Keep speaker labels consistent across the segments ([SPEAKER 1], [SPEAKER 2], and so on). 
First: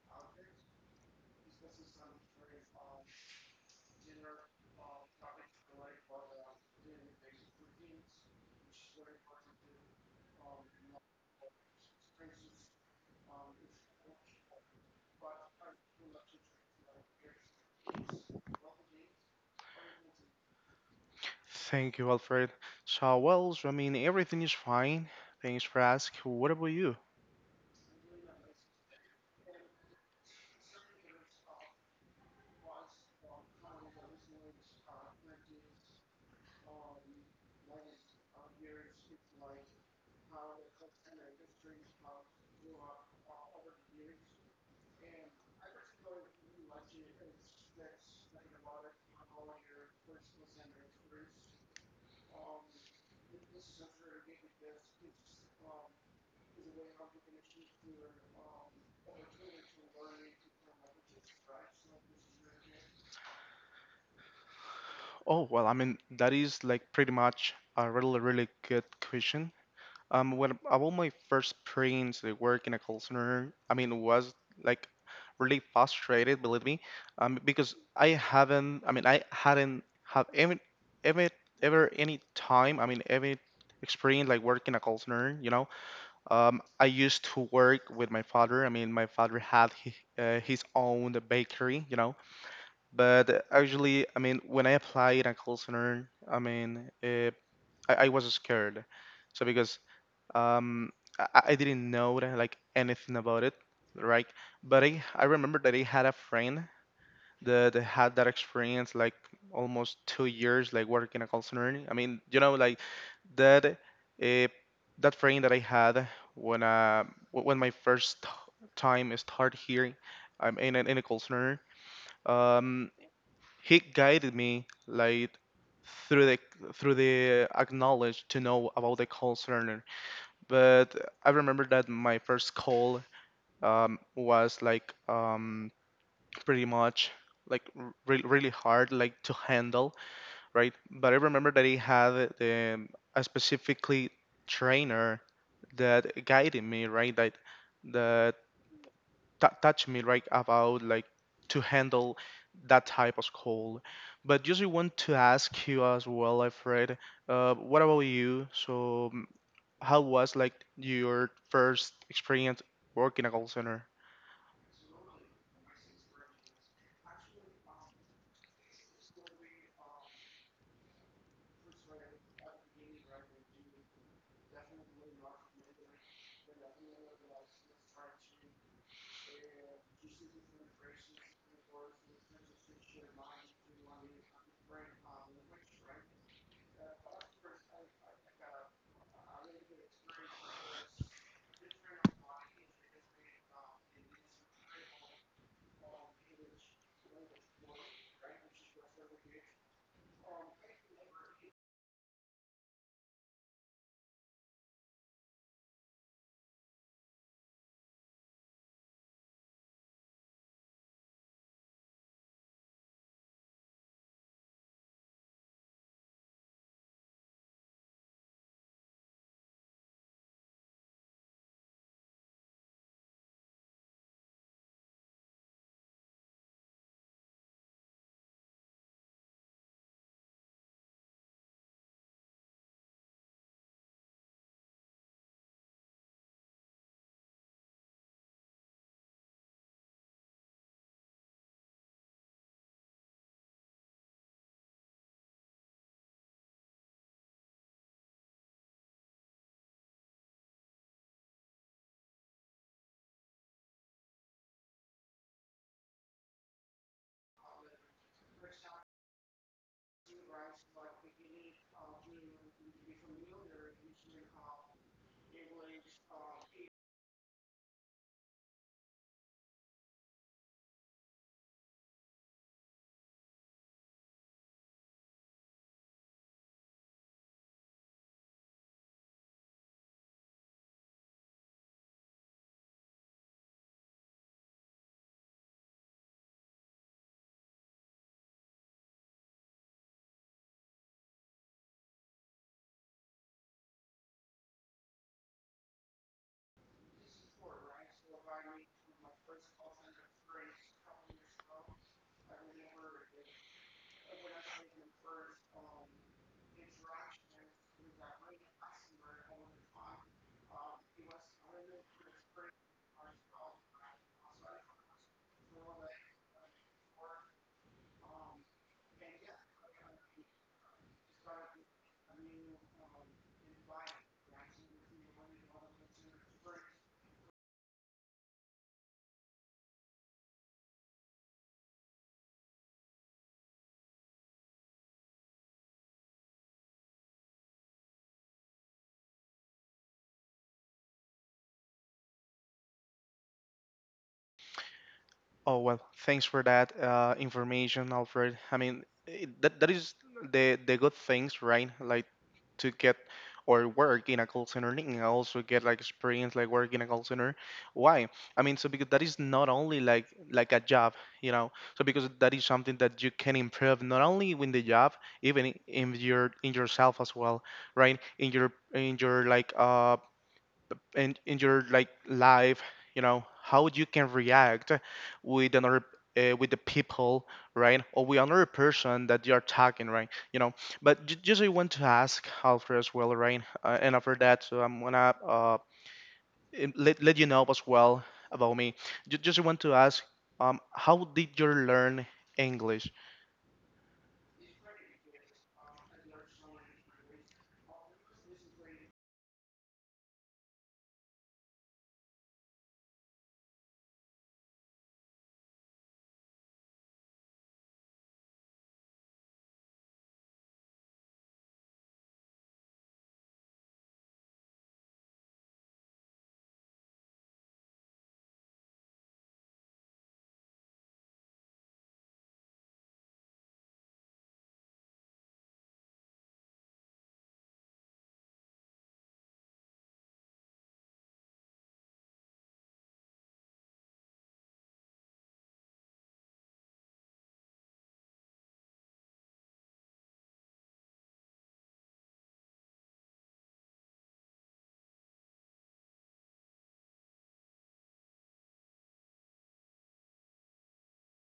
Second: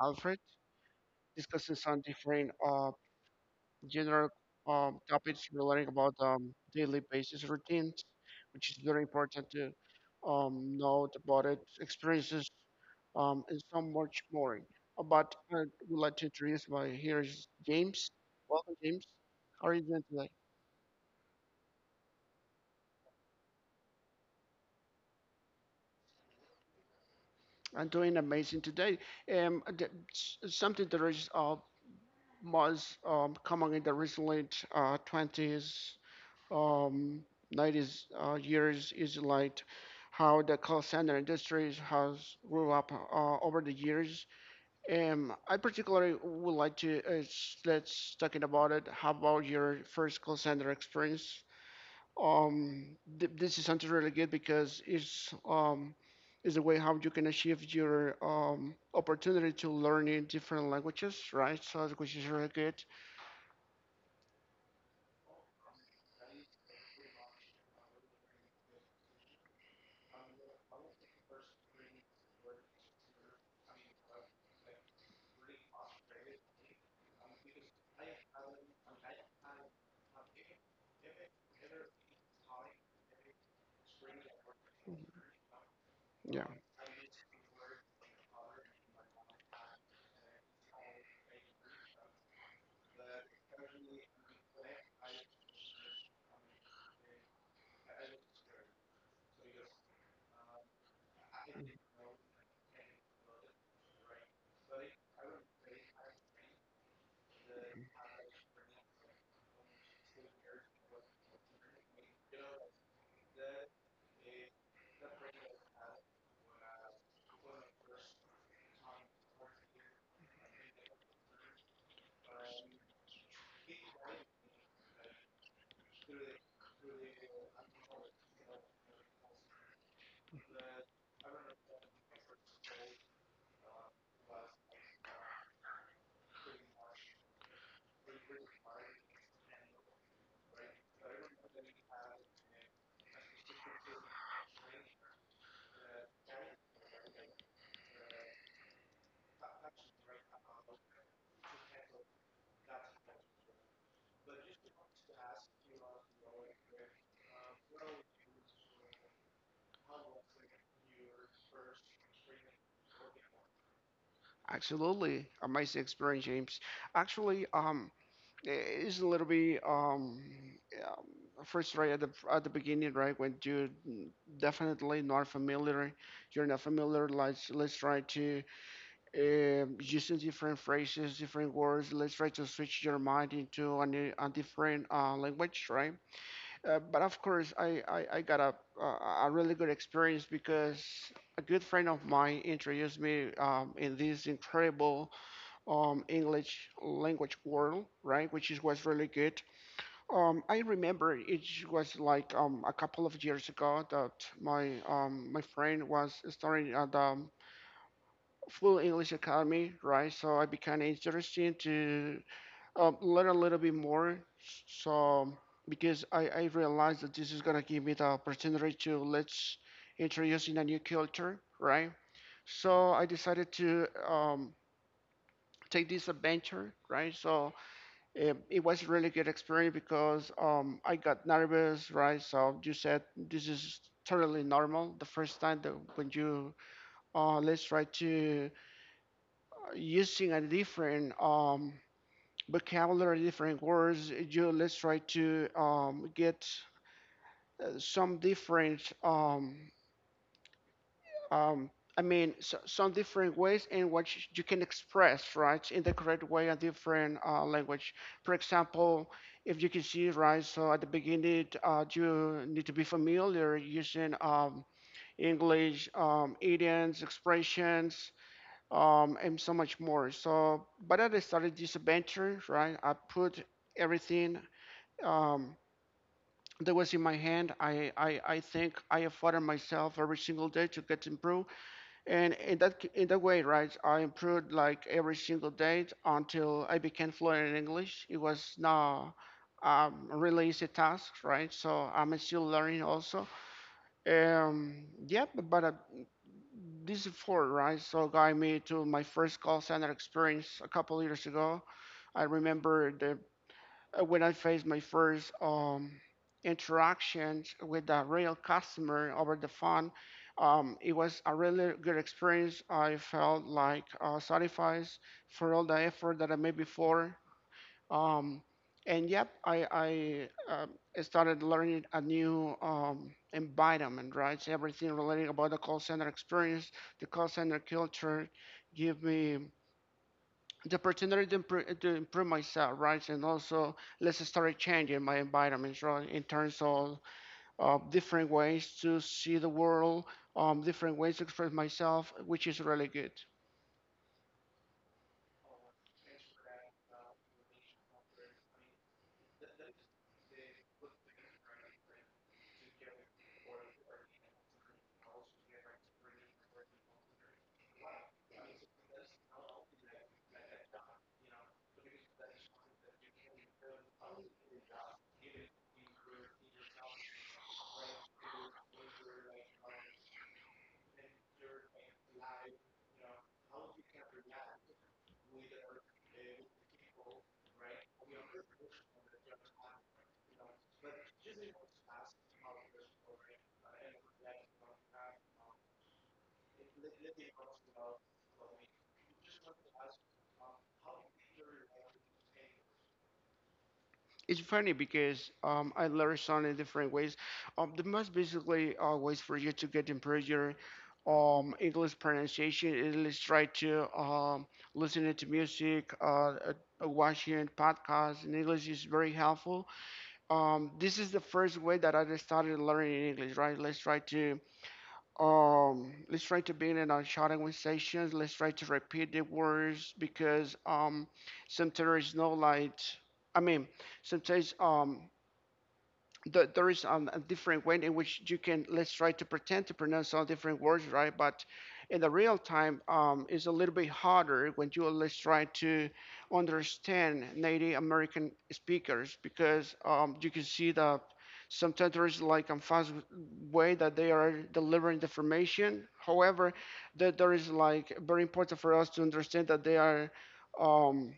[SPEAKER 1] Alfred, discussing some different general topics relating about daily basis routines, which is very important to know about it, experiences, and so much more. But I would like to introduce my here is James. Welcome, James. How are you doing today?
[SPEAKER 2] Thank you, Alfred. Everything is fine. Thanks for asking. What about you?
[SPEAKER 1] I'm doing amazing today. Something that is was coming in the recent 20s, um, 90s years is like how the call center industry has grew up over the years. And I particularly would like to let's talking about it. How about your first call center experience? This is something really good because it's is a way how you can achieve your opportunity to learn in different languages, right? So which is really good.
[SPEAKER 2] That is like pretty much a really, really good question. When about my first experience to work in a call center, was like really frustrated, believe me, because I hadn't have any, ever, ever any time, any experience like working a call center,
[SPEAKER 1] Yeah.
[SPEAKER 2] I used to work with my father. I mean, my father had his own bakery, But actually, when I applied at call center, I was scared. So because um, I didn't know like anything about it, right? But I remember that I had a friend that they had that experience like almost 2 years like working in a call center. That uh, that friend that I had when when my first time start here, I'm in an in a call center. Um, he guided me like through the through the acknowledge to know about the call center. But I remember that my first call was like pretty much like really hard like to handle, right? But I remember that he had a specifically trainer that guided me, right? That that touched me, right, about like to handle that type of call. But just I want to ask you as well, Alfred, what about you? How was like your first experience working a call center?
[SPEAKER 1] Absolutely amazing experience, James. Actually, it's a little bit um frustrated at the beginning, right? When you definitely not familiar, you're not familiar. Let's try to using different phrases, different words. Let's try to switch your mind into a new, a different language, right? But of course, I got a, a really good experience because a good friend of mine introduced me in this incredible English language world, right? Which is, was really good. I remember it was like a couple of years ago that my my friend was starting at the Full English Academy, right? So I became interested to learn a little bit more. So because I realized that this is gonna give me the opportunity to let's introduce in a new culture, right? So I decided to take this adventure, right? So it was really good experience because I got nervous, right? So you said this is totally normal. The first time that when you let's try to using a different vocabulary, different words, you let's try to get some different. Um, I mean, so, some different ways in which you can express, right, in the correct way, a different language. For example, if you can see, right, so at the beginning, you need to be familiar using English, idioms, expressions, and so much more. So, but as I started this adventure, right, I put everything um, that was in my hand. I think I have fought myself every single day to get improved and in that c- in that way, right, I improved like every single day until I became fluent in English. It was not a really easy task, right? So I'm still learning also. Yeah, but This effort, right, so got me to my first call center experience a couple years ago. I remember the when I faced my first interactions with a real customer over the phone, it was a really good experience. I felt like satisfied for all the effort that I made before. Um, and yep, I started learning a new environment, right? So everything related about the call center experience, the call center culture, give me the opportunity to improve myself, right? And also, let's start changing my environments, right? In terms of different ways to see the world, different ways to express myself, which is really good.
[SPEAKER 2] Oh well, Thanks for that information, Alfred. I mean, it, that that is the good things, right? Like to get or work in a call center and also get like experience like work in a call center. Why? Because that is not only like a job, you know. So because that is something that you can improve not only in the job, even in your in yourself as well, right? In your like in your like life, you know, how you can react with another with the people, right? Or with another person that you're talking right, you know. But just I want to ask Alfred as well, right? And after that, so I'm gonna let you know as well about me. Just I want to ask, how did you learn English?
[SPEAKER 1] It's funny because I learned so many different ways. The most basically ways for you to get improve your English pronunciation is let's try to listening to music, watching podcasts in English is very helpful. This is the first way that I started learning English, right? Let's try to be in our shouting conversations. Let's try to repeat the words because sometimes it's not like I mean, sometimes there is a different way in which you can let's try to pretend to pronounce all different words, right? But in the real time, is a little bit harder when you let's try to understand native American speakers because you can see that sometimes there is like a fast way that they are delivering the information. However, that there is like very important for us to understand that um,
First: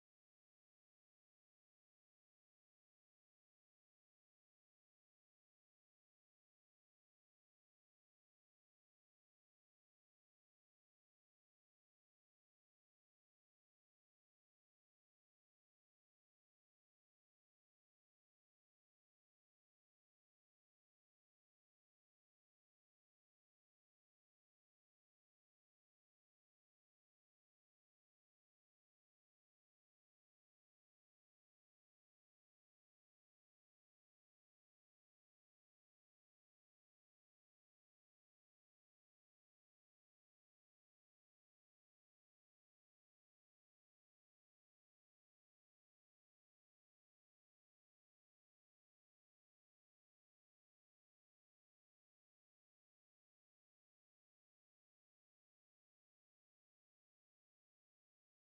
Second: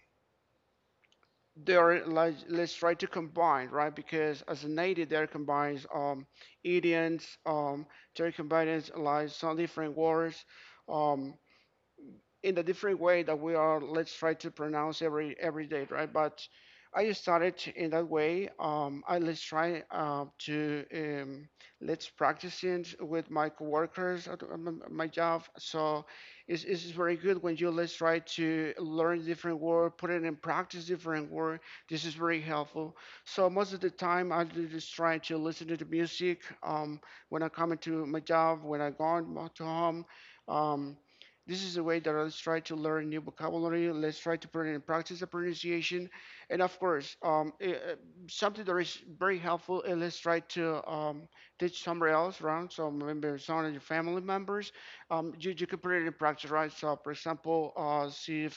[SPEAKER 1] they're like let's try to combine, right? Because as a native there combines idioms, there combines like some different words um in a different way that we are let's try to pronounce every day, right? But I started in that way. I let's try to let's practice it with my coworkers at my job. So it's very good when you let's try to learn different word, put it in practice different word. This is very helpful. So most of the time I just try to listen to the music, when I come into my job, when I go to home. um, this is the way that let's try to learn new vocabulary. Let's try to put it in practice the pronunciation, and of course, something that is very helpful. And let's try to teach somebody else around. So maybe some of your family members, you can put it in practice, right? So for example, see if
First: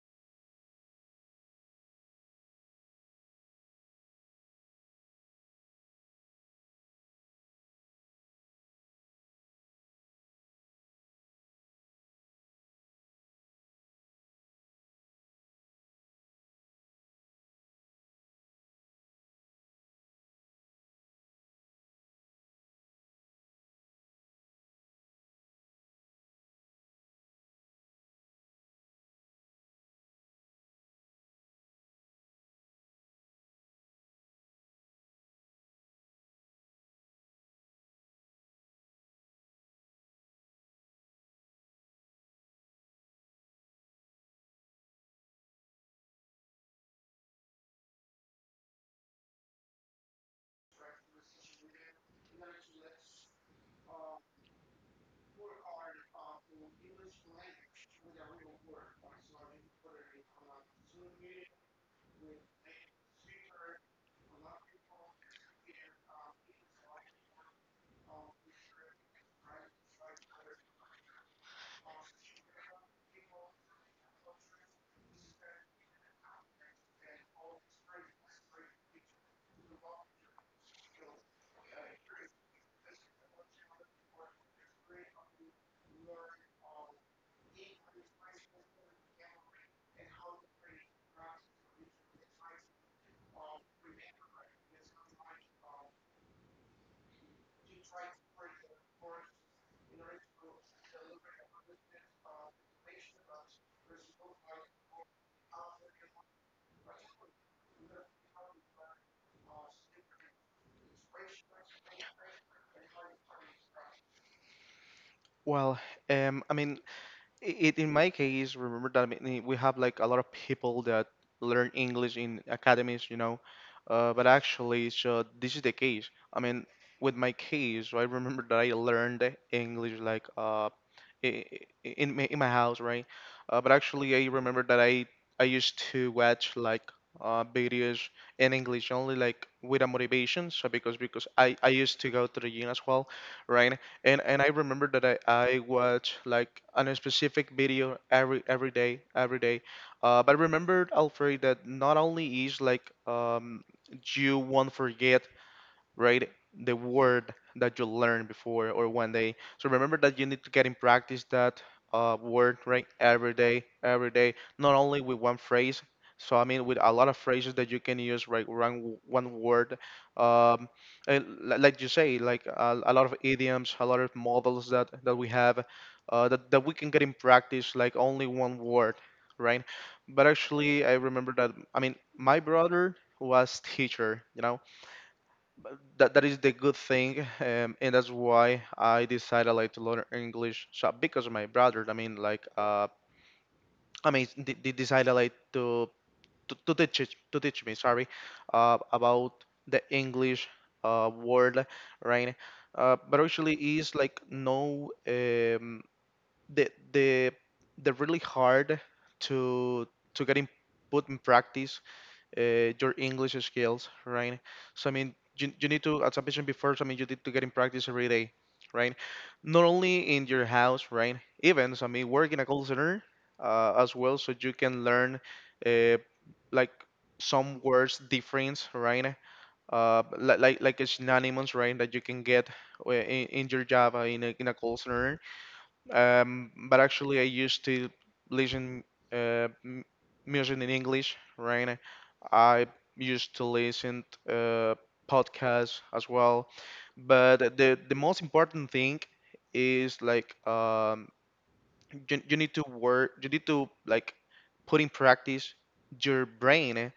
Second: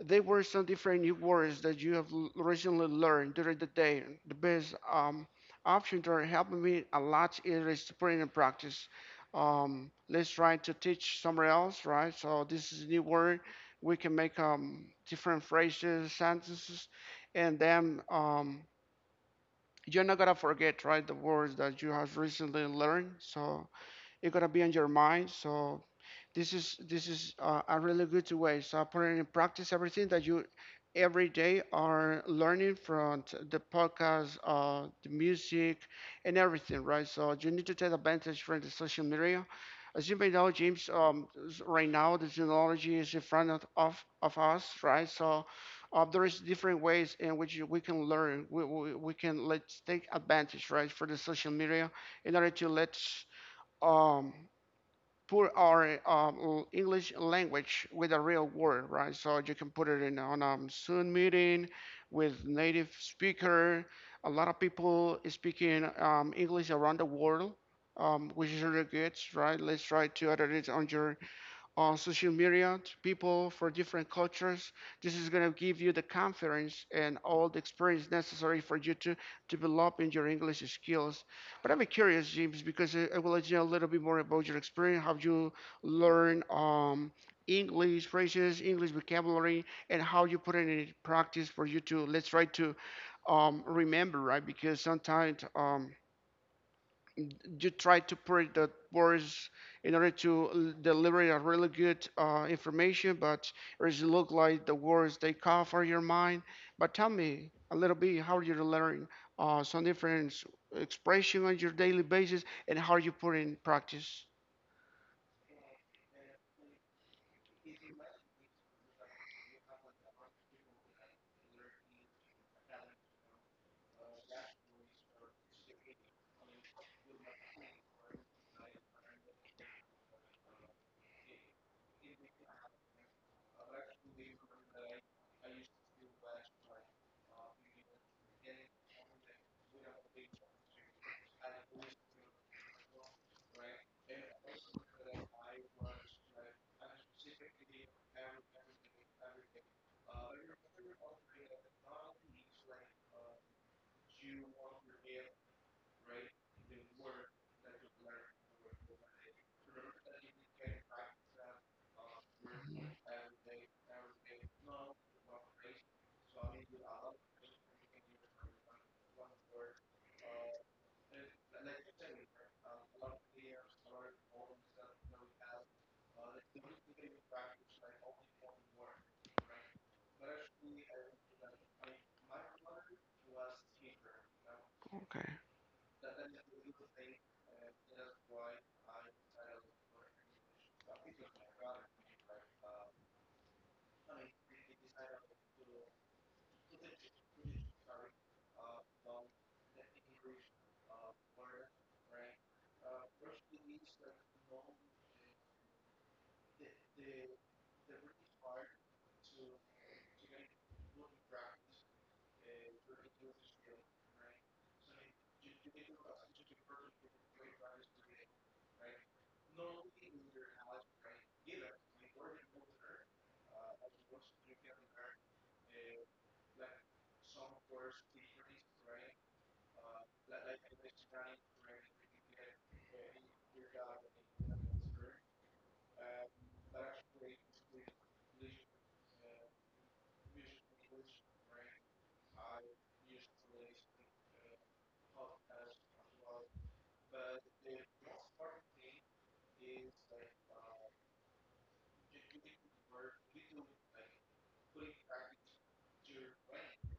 [SPEAKER 1] they were some different new words that you have recently learned during the day. The best option that helped me a lot is to put it in practice. Let's try to teach somewhere else, right? So this is a new word. We can make different phrases, sentences, and then you're not gonna forget, right, the words that you have recently learned. So it's gonna be on your mind. So this is a really good way. So putting in practice everything that you every day are learning from the podcast, the music, and everything, right? So you need to take advantage from the social media. As you may know, James, right now the technology is in front of us, right? So there is different ways in which we can learn. We can let's take advantage, right, for the social media in order to let um, put our English language with a real word, right? So you can put it in on a Zoom meeting with native speaker. A lot of people speaking English around the world, which is really good, right? Let's try to adapt it on your on social media to people for different cultures. This is going to give you the confidence and all the experience necessary for you to develop in your English skills. But I'm curious, James, because I would like to know a little bit more about your experience, how you learn English phrases, English vocabulary, and how you put it in practice for you to let's try to remember, right? Because sometimes you try to put the words in order to deliver a really good information, but it look like the words they cover your mind. But tell me a little bit how you learn some different expression on your daily basis and how you put in practice.
[SPEAKER 2] Well um, i mean it in my case, remember that we have like a lot of people that learn English in academies, you know. But actually, so this is the case. With my case, I remember that I learned English like, i- in, in my house, right? But actually, I remember that I used to watch like videos in English only like with a motivation. Because I used to go to the gym as well, right? And I remember that I watch like a specific video every day every day. But remember Alfred that not only is like, you won't forget, right, the word that you learned before or one day. So remember that you need to get in practice that word, right, every day every day, not only with one phrase. With a lot of phrases that you can use, right? One word, um, and like you say, like, a lot of idioms, a lot of models that we have, that we can get in practice like only one word, right? But actually, I remember that my brother was teacher, you know.
[SPEAKER 1] Okay.
[SPEAKER 2] But that is the good thing, and that's why I decided like to learn English. So because of my brother, they decided like to to teach me, sorry, about the English word, right? But actually, is like no, the the the really hard to get in put in practice your English skills, right? So you, you need to, as I mentioned before, you need to get in practice every day, right? Not only in your house, right? Even, work in a call center as well, so you can learn uh, like some words difference, right? Like like a synonyms, right, that you can get in your job in a call center. But actually, I used to listen uh, m- music in English, right? I used to listen uh, podcasts as well. But the most important thing is like, you, you need to work, you need to like put in practice your brain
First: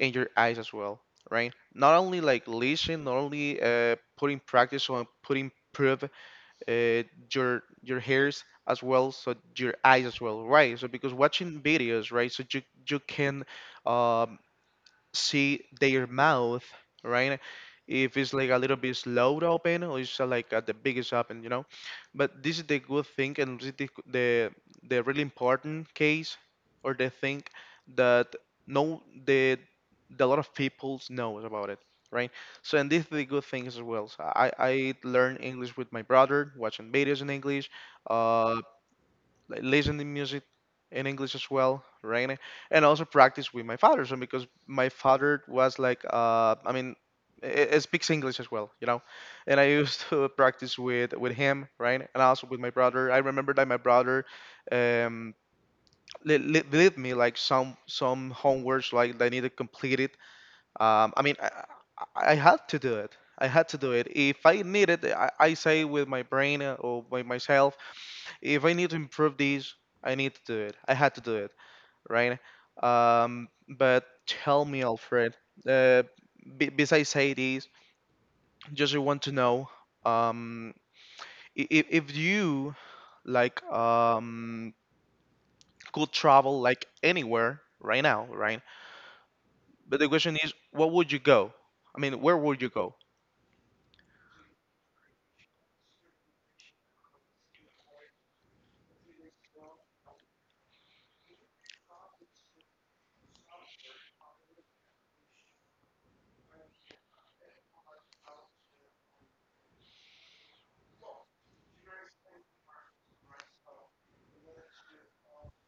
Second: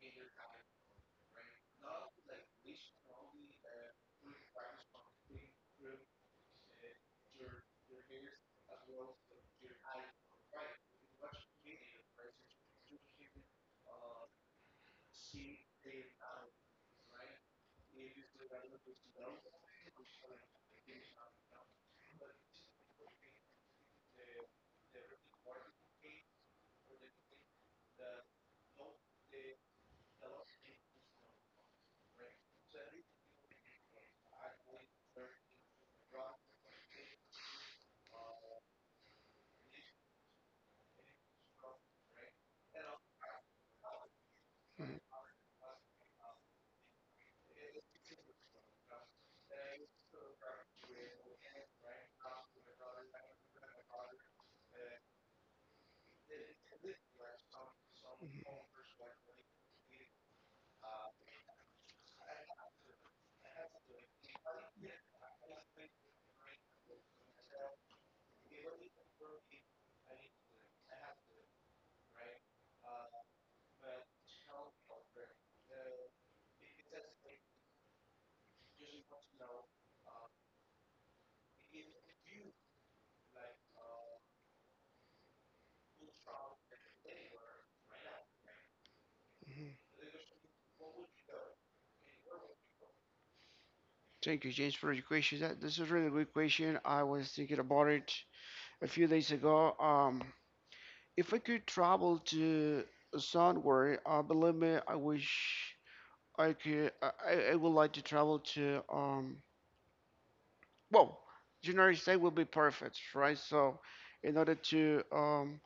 [SPEAKER 2] and your eyes as well, right? Not only like listen, not only put in practice or put in uh, your hairs as well, so your eyes as well, right? So because watching videos, right? So you can, um, see their mouth, right? If it's like a little bit slowed open or it's like at the biggest open, you know. But this is the good thing, and this is the the really important case or the thing that no the lot of people knows about it, right? So and this is the good thing as well. So I learned English with my brother, watching videos in English, uh, like, listen to music in English as well, right? And also practice with my father. So because my father was like, it speaks English as well, you know, and I used to practice with him, right? And also with my brother. I remember that my brother, um, leave me like some homeworks like that I need to complete it. Um, I mean, I, I had to do it. I had to do it. If I needed, I say with my brain or by myself, if I need to improve these, I need to do it. I had to do it, right? But tell me, Alfred. Uh, Besides Hades, just I want to know, um, if you like could travel like anywhere right now, right?
[SPEAKER 1] Mhm.
[SPEAKER 2] But the question is, what would you go? I mean, where would you go?
[SPEAKER 1] Thank you, James, for your question. That this is a really good question. I was thinking about it a few days ago. If I could travel to somewhere, believe me, I wish I could I would like to travel to well, United States will be perfect, right? So in order to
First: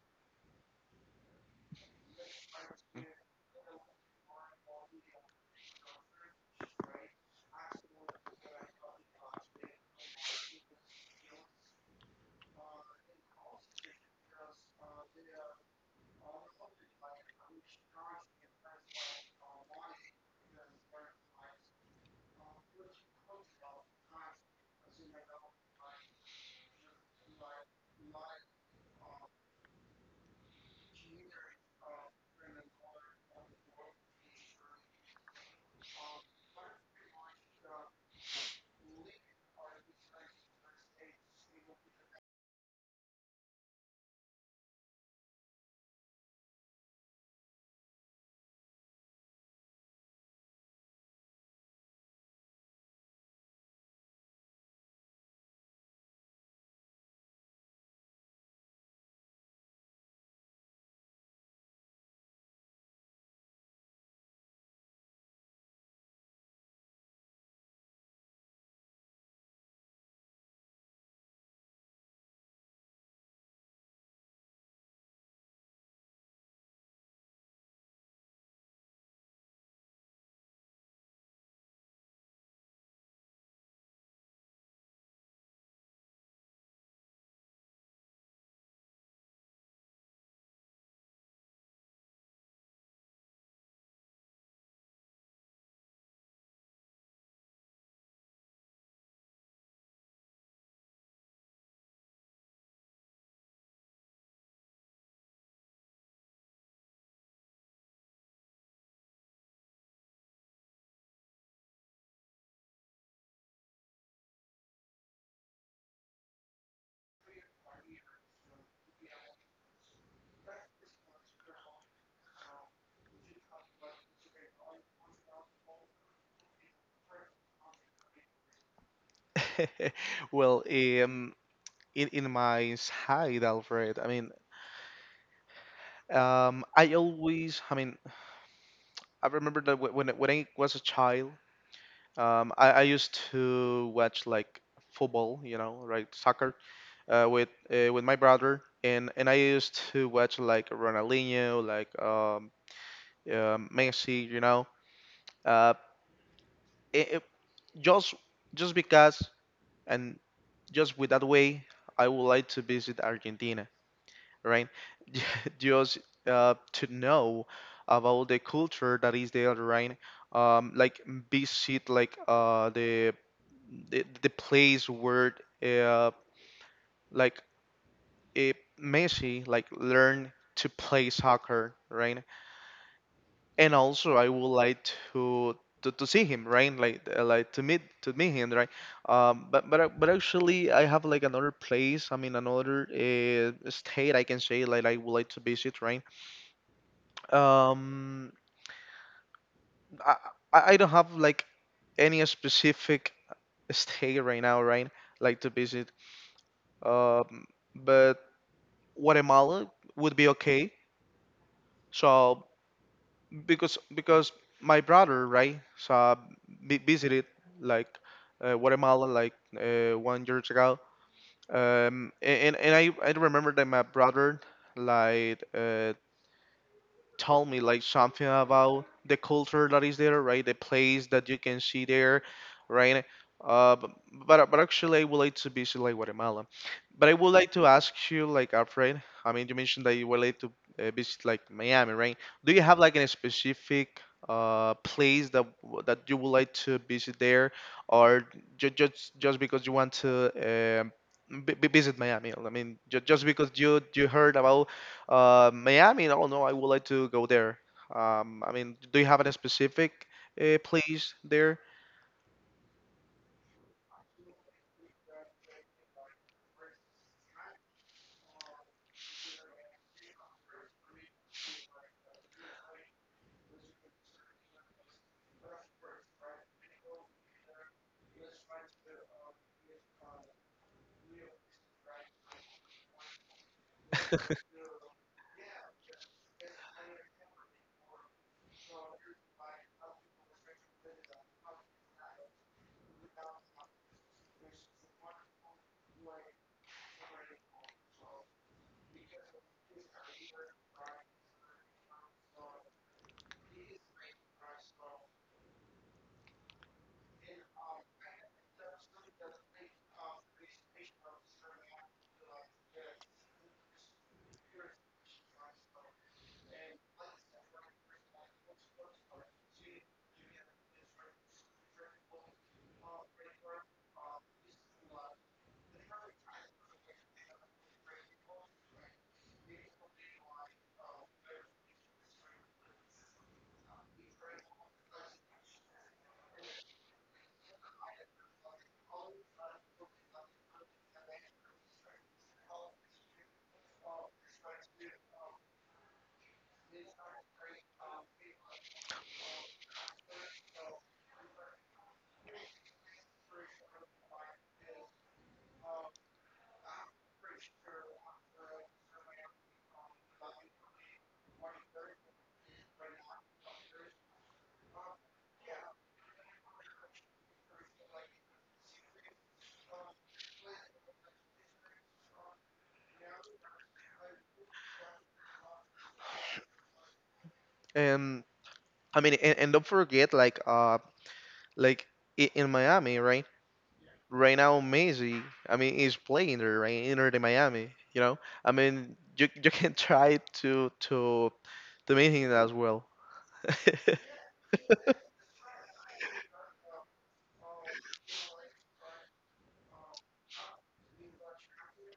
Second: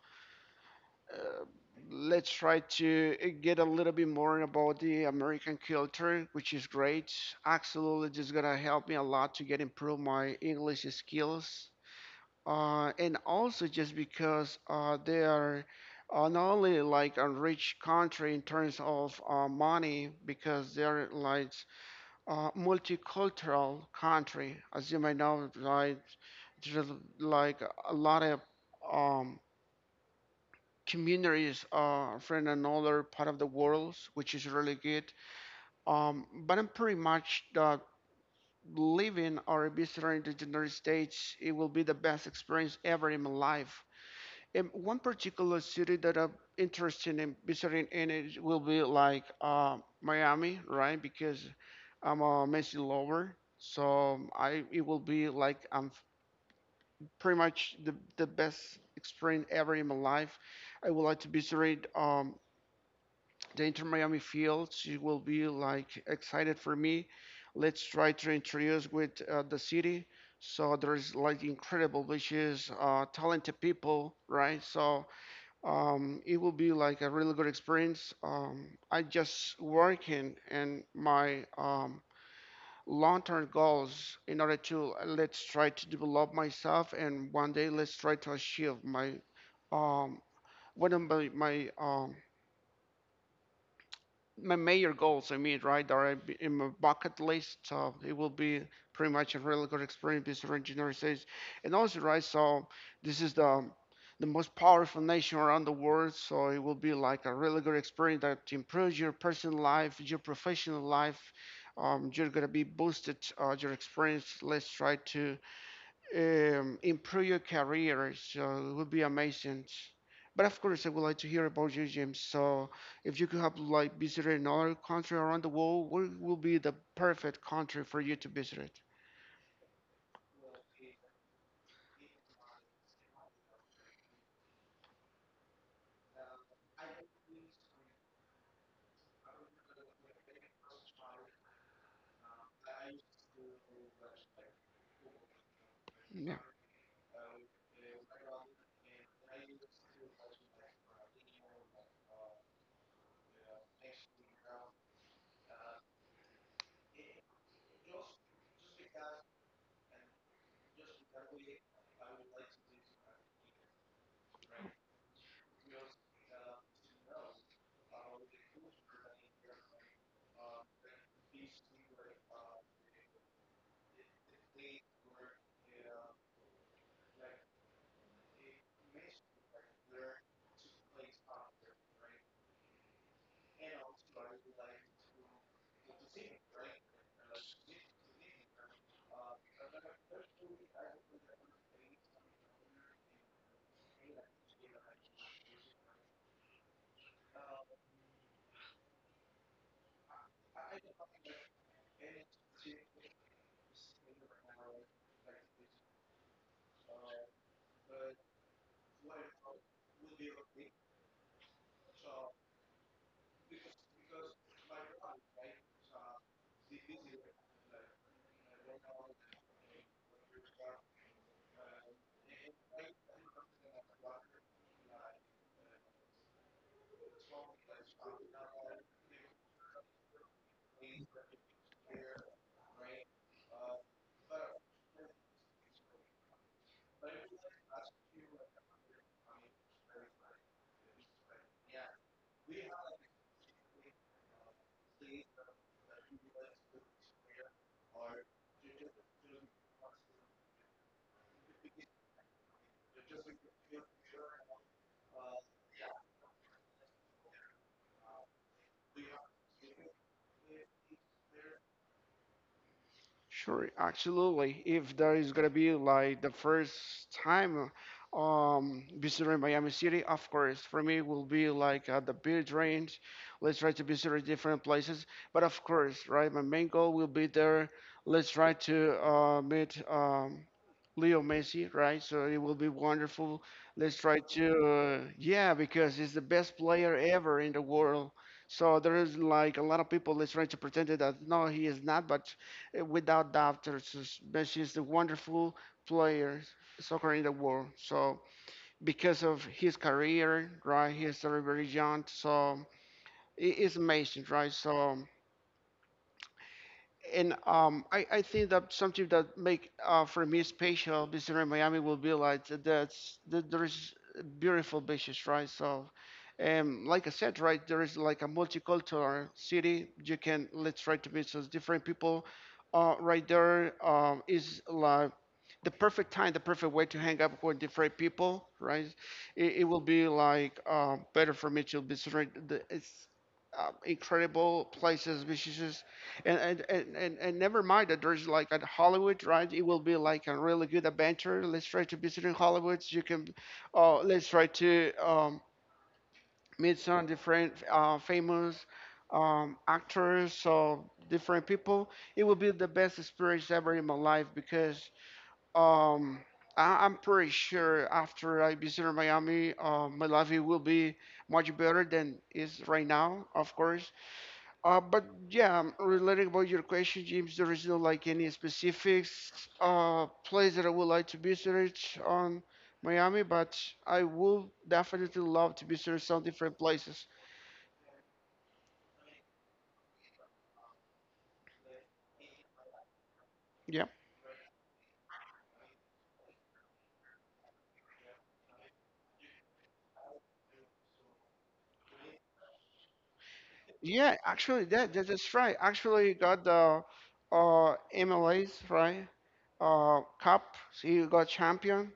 [SPEAKER 1] uh, let's try to get a little bit more about the American culture, which is great. Absolutely, just gonna help me a lot to get improve my English skills. And also just because they are not only like a rich country in terms of money, because they're like multicultural country. As you may know, like there's like a lot of um, communities from another part of the world, which is really good. But I'm pretty much living or visiting the United States. It will be the best experience ever in my life. One particular city that I'm interested in visiting in it will be like Miami, right? Because I'm a Messi lover, so I it will be like I'm pretty much the best experience ever in my life. I would like to visit the Inter Miami fields. It will be like excited for me. Let's try to introduce with the city. So there's like incredible beaches, talented people, right? So it will be like a really good experience. I just working and my long-term goals in order to let's try to develop myself and one day let's try to achieve my um, one of my my major goals, I mean, right, are in my bucket list. So it will be pretty much a really good experience because of engineering studies. And also, right, so this is the most powerful nation around the world. So it will be like a really good experience that improves your personal life, your professional life. You're gonna be boosted your experience. Let's try to improve your career. So it would be amazing. But of course, I would like to hear about you, James. So if you could have like visited another country around the world, what will be the perfect country for you to visit?
[SPEAKER 2] Well, um, in my side, Alfred. Um, I always, I mean, I remember that when when I was a child, I used to watch like football, you know, right,
[SPEAKER 1] Yeah.
[SPEAKER 2] soccer, with my brother, and I used to watch like Ronaldinho, like Messi, you know, uh, it, it- just just because and just with that way, I would like to visit Argentina, right? Just to know about the culture that is there, right? Like visit like the place where uh, like it Messi like learn to play soccer, right? And also I would like to. To see him right, like to meet him, right? But but actually, I have like another place. Another state, I can say, like I would like to visit, right? Um, I I don't have like any specific state right now, right? Like to visit. Um, but Guatemala would be okay. So because my brother, right? So I visited like Guatemala like 1 year ago. And I remember that my brother like, tell me like something about the culture that is there, right? The place that you can see there, right? Uh, b- but actually, I would like to visit like Guatemala. But I would like to ask you, like, Alfred. I mean, you mentioned that you would like to visit like Miami, right? Do you have like a specific place that that you would like to visit there, or just because you want to, um, visit Miami? I mean, just because you heard about Miami, I don't know. I would like to go there. I mean, do you have any specific place there?
[SPEAKER 1] Sure, absolutely. If that is gonna be like the first time visiting Miami City, of course, for me will be like at the beach range. Let's try to visit different places. But of course, right, my main goal will be there. Let's try to meet Leo Messi, right? So it will be wonderful. Let's try to yeah, because he's the best player ever in the world. So there is like a lot of people that's trying to pretend that no, he is not, but without doubt, but she's a wonderful player, soccer in the world. So because of his career, right, he's still very young. So it is amazing, right? So and I think that something that make for me special visiting Miami will be like that there is beautiful beaches, right? So, like I said, right, there is like a multicultural city. You can let's try to meet those different people. Right there is like the perfect time, the perfect way to hang up with different people, right? It will be like better for me to visit right, the it's incredible places, visitors, and never mind that there's like at Hollywood, right? It will be like a really good adventure. Let's try to visit in Hollywood. You can, let's try to meet some different famous actors or different people. It will be the best experience ever in my life because um, I'm pretty sure after I visit Miami, my life it will be much better than is right now, of course but yeah, relating about your question, James, there is no like any specifics place that I would like to visit on Miami, but I would definitely love to visit some different places.
[SPEAKER 2] And don't forget, like, like in Miami, right?
[SPEAKER 1] Yeah,
[SPEAKER 2] Right now, Messi, I mean, is playing there, right? Inter de Miami, you know. You you can try to to meet him as well.
[SPEAKER 1] yeah, actually, that's right. Actually, you got the MLAs right, Cup, so you got champion,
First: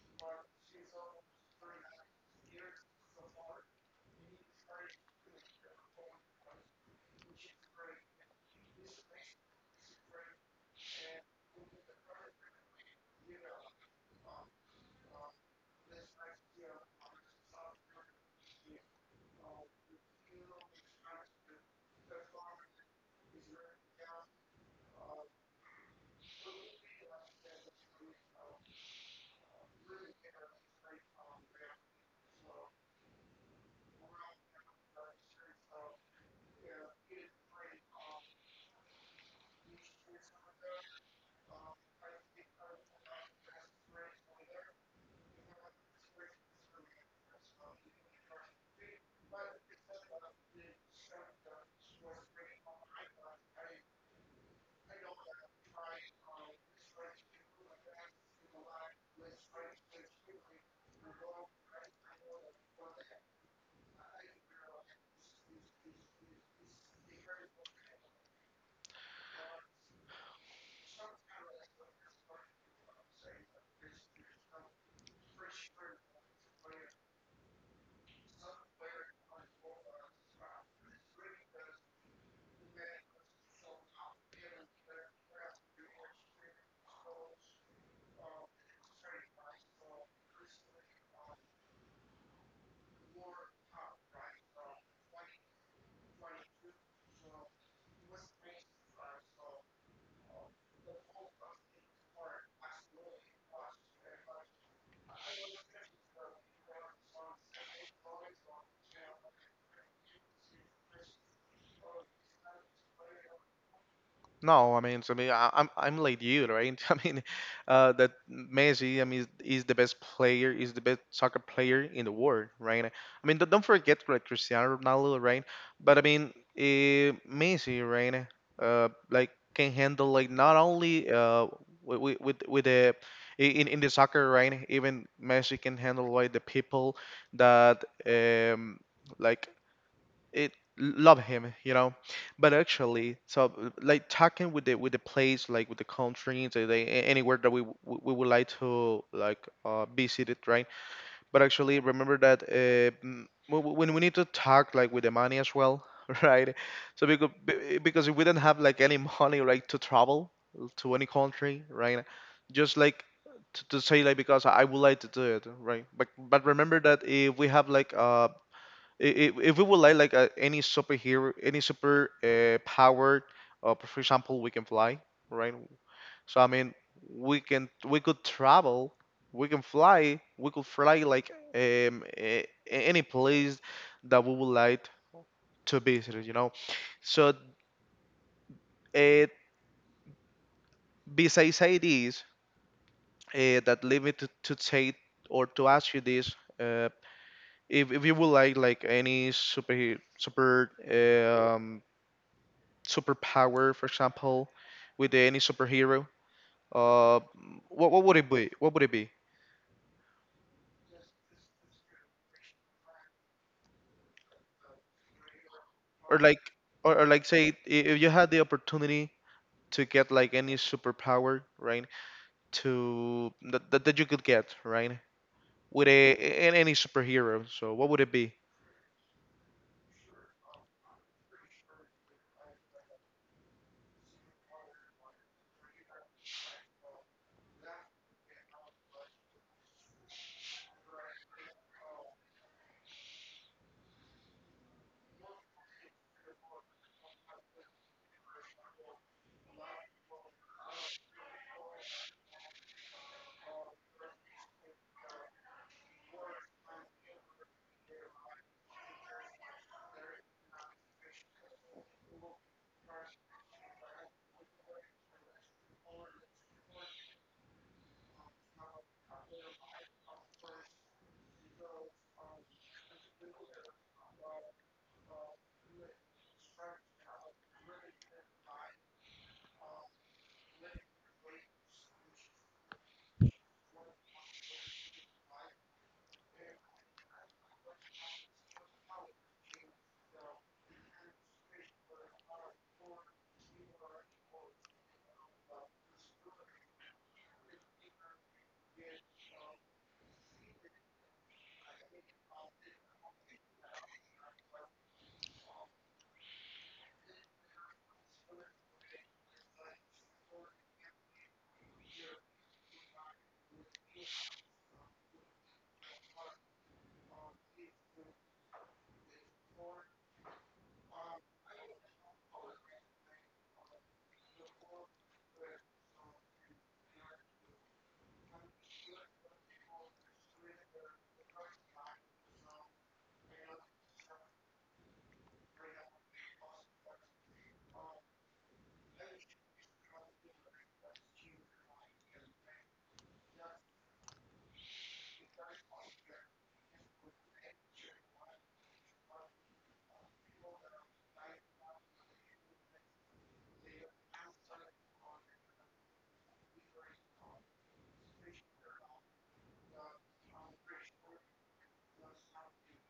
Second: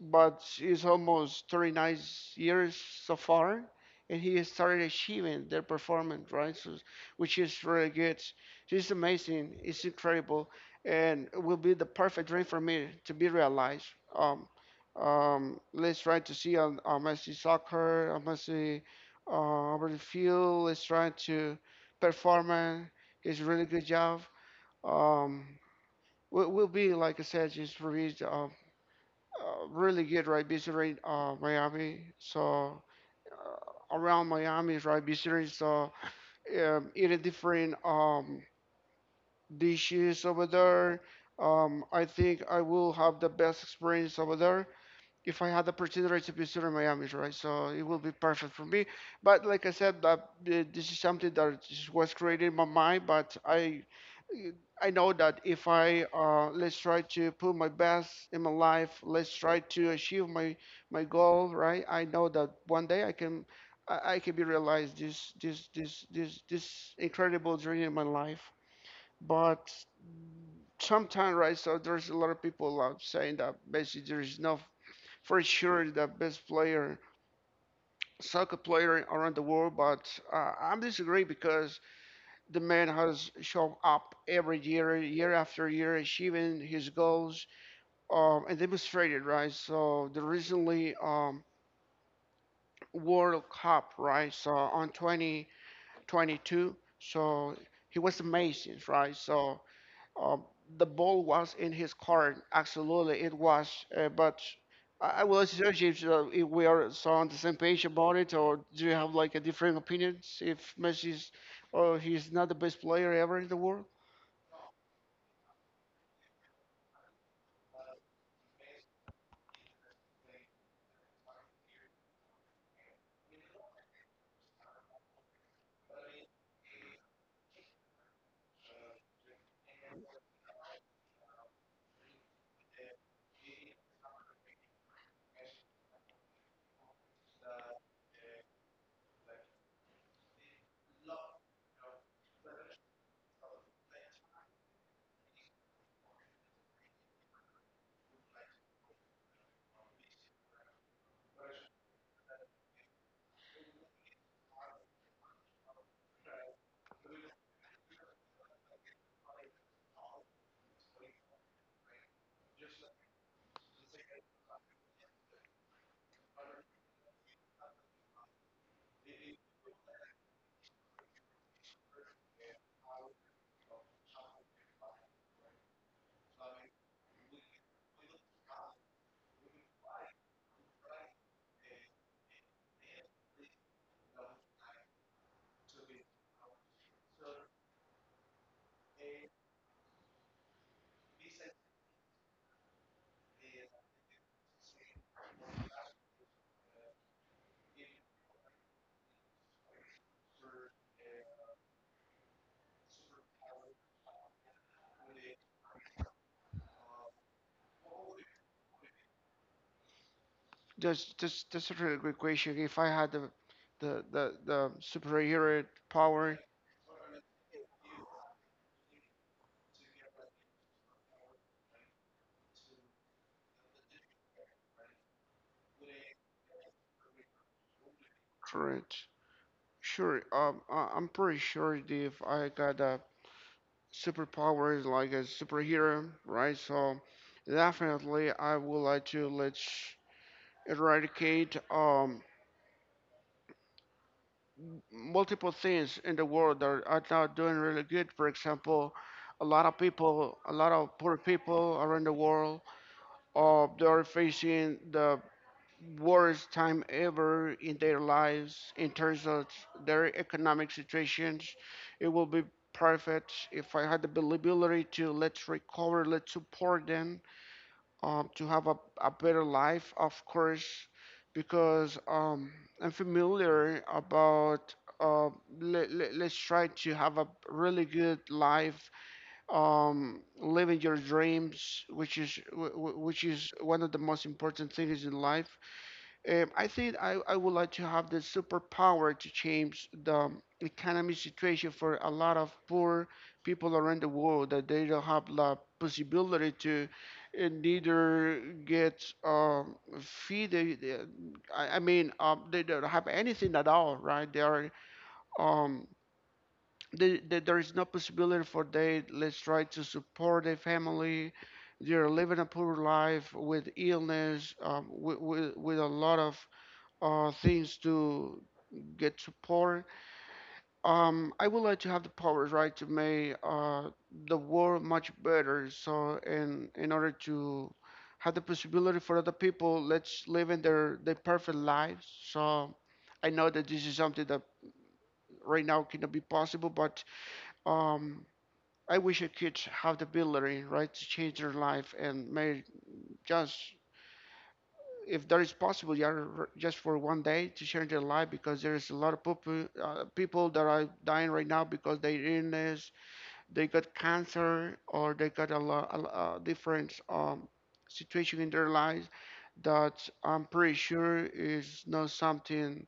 [SPEAKER 1] but it's almost 39 years so far, and he has started achieving their performance, right? So, which is really good. So it's amazing. It's incredible, and it will be the perfect dream for me to be realized. Um, let's try to see on Messi soccer, on Messi over the field. Let's try to perform. It's a really good job. Um, will be like I said, just for me really good, right? Visiting Miami. So around Miami, right? Visiting. So eating different dishes over there. I think I will have the best experience over there if I had the opportunity to be still in Miami, right? So it will be perfect for me. But like I said, this is something that just was created in my mind. But I know that if I let's try to put my best in my life, let's try to achieve my goal, right? I know that one day I can. I can be realized this incredible dream in my life, but sometimes right so there's a lot of people out saying that basically there is no for sure the best player, soccer player around the world. But I'm disagree because the man has shown up every year, year after year, achieving his goals and demonstrated right. So the recently World Cup right, so on 2022, so he was amazing right. So Um, the ball was in his court. Absolutely, it was. But I will suggest if we are so on the same page about it, or do you have like a different opinions if Messi's or he's not the best player ever in the world?
[SPEAKER 2] No, I'm like you, right? I mean, that Messi, I mean, is the best player, is the best soccer player in the world, right? I mean, don't forget like Cristiano Ronaldo, right? But I mean, Messi, right? Like, can handle, like, not only with the in the soccer, right? Even Messi can handle, like, the people that like it love him. But actually, so, like, talking with the place, like, with the countries, anywhere that we would like to, like, visit it, right. But actually, remember that, mm, when we need to talk, like, with the money as well, right. So, because if we don't have, like, any money, like, to travel to any country, right. Just, like, to say, like, because I would like to do it, right. But remember that if we have, like, if we would any superhero, any super, power, for example, we can fly, right. So, I mean, we can, we could travel, we can fly, we could fly, like, any place that we would like to visit. So, uh, besides ideas, that lead me to take, or to ask you this, uh, if you would like any superpower, for example, with any superhero, uh, what would it be? What would it be?
[SPEAKER 1] That's a really good question. If I had the superhero
[SPEAKER 2] Or
[SPEAKER 1] power,
[SPEAKER 2] like, say, if you had the opportunity to get, like, any superpower, right? That you could get, right? With a In any superhero, so what would it be?
[SPEAKER 1] correct? Sure. I'm pretty sure if I got a superpowers like a superhero, right? So definitely, I would like to let's eradicate multiple things in the world that are not doing really good. For example, a lot of people, a lot of poor people around the world, they are facing the worst time ever in their lives in terms of their economic situations. It will be perfect if I had the ability to let's recover, let's support them to have a better life, of course, because I'm familiar about. Uh, let's try to have a really good life, living your dreams, which is which is one of the most important things in life I, think I would like to have the superpower to change the economy situation for a lot of poor people around the world that they don't have the possibility to neither get feed. I mean, they don't have anything at all, right? They are um, there is no possibility for they let's try to support their family. They're living a poor life with illness, with a lot of things to get support. I would like to have the powers, right, to make the world much better. So, in order to have the possibility for other people, let's live in their perfect lives. So, I know that this is something that right now cannot be possible, but um, I wish I could have the ability, right, to change their life and make just if that is possible, yeah, just for one day to change their life because there's a lot of people, people that are dying right now because they illness, they got cancer, or they got a lot different situation in their lives that I'm pretty sure is not something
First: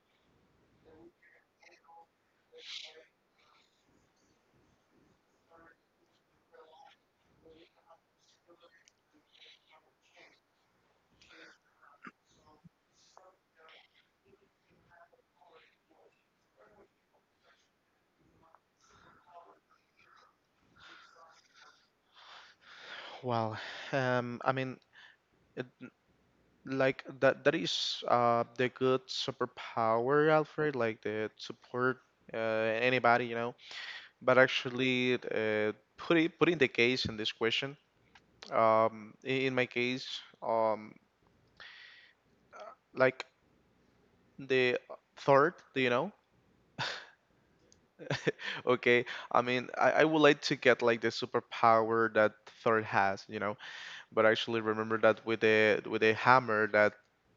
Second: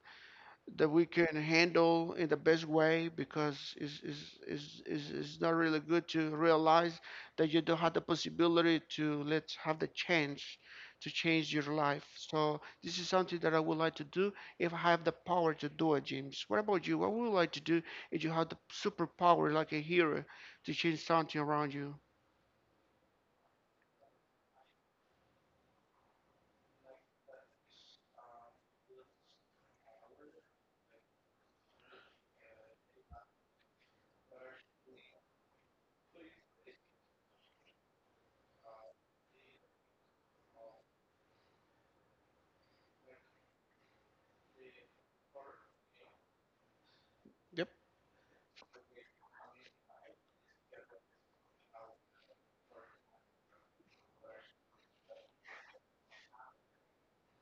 [SPEAKER 1] that we can handle in the best way because it's not really good to realize that you don't have the possibility to let's have the chance to change your life. So this is something that I would like to do if I have the power to do it, James. What about you? What would you like to do if you had the superpower like a hero to change something around you?
[SPEAKER 2] Well, I mean, it, like, that is the good superpower, Alfred. Like the support, anybody, but actually, putting the case in this question, in my case, um, like, the third, do you know?
[SPEAKER 1] Yep.
[SPEAKER 2] Okay. I mean, I would like to get, like, the superpower that third has. But I actually remember that with the hammer that,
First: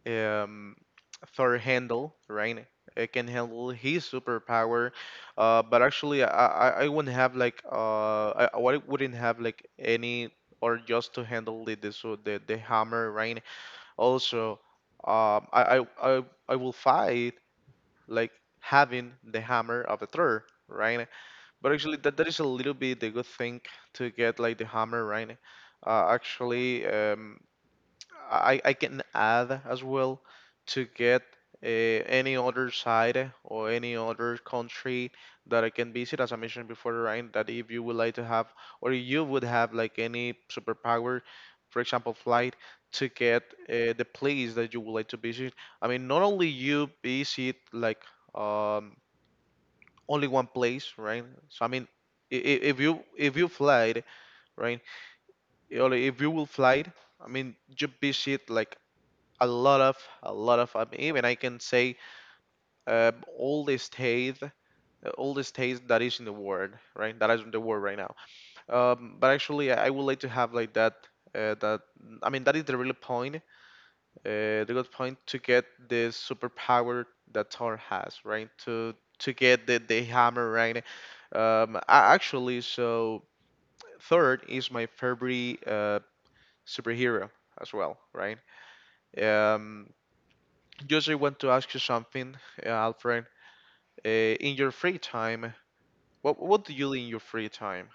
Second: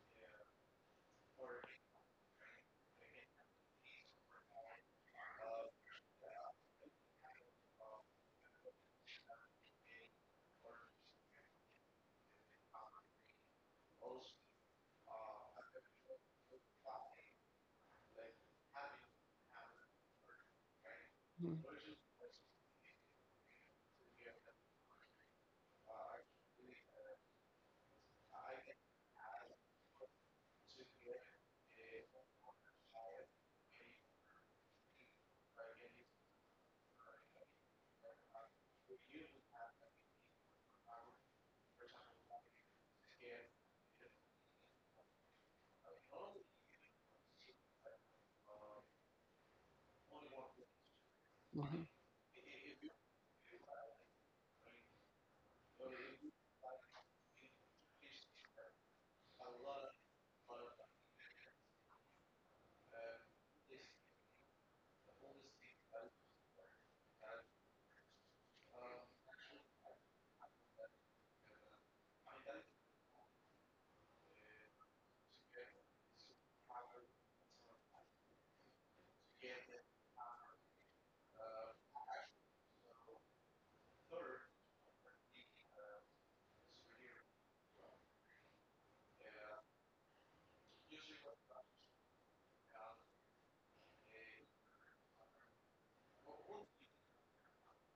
[SPEAKER 2] um, Thor handle, right? It can handle his superpower. But actually, I wouldn't have, like, I wouldn't have like any, or just to handle the so the hammer, right? Also, um, I, I I I will fight, like, having the hammer of a Thor, right? But actually, that is a little bit the good thing to get, like, the hammer, right? Actually, I can add as well to get, any other side or any other country that I can visit, as I mentioned before, right? That if you would like to have, or you would have, like, any superpower, for example, flight, to get, the place that you would like to visit. I mean, not only you visit, like, um, only one place, right? So I
[SPEAKER 1] Mm-hmm.
[SPEAKER 2] mean, if you fly, right? Or if you will fly, I mean, you visit, like, a lot of a lot of even I can say, um, all this taste uh, all this taste that is in the world, right, that is in the world right now. But actually, I would like to have like that, that, I mean, that is the real point, the good point, to get this superpower that Thor has, right, to get the hammer, right. Actually, so, third is my favorite, superhero as well, right. um Just, I want to ask you something, Alfred. Uh, in your free time, what do you do in your free time?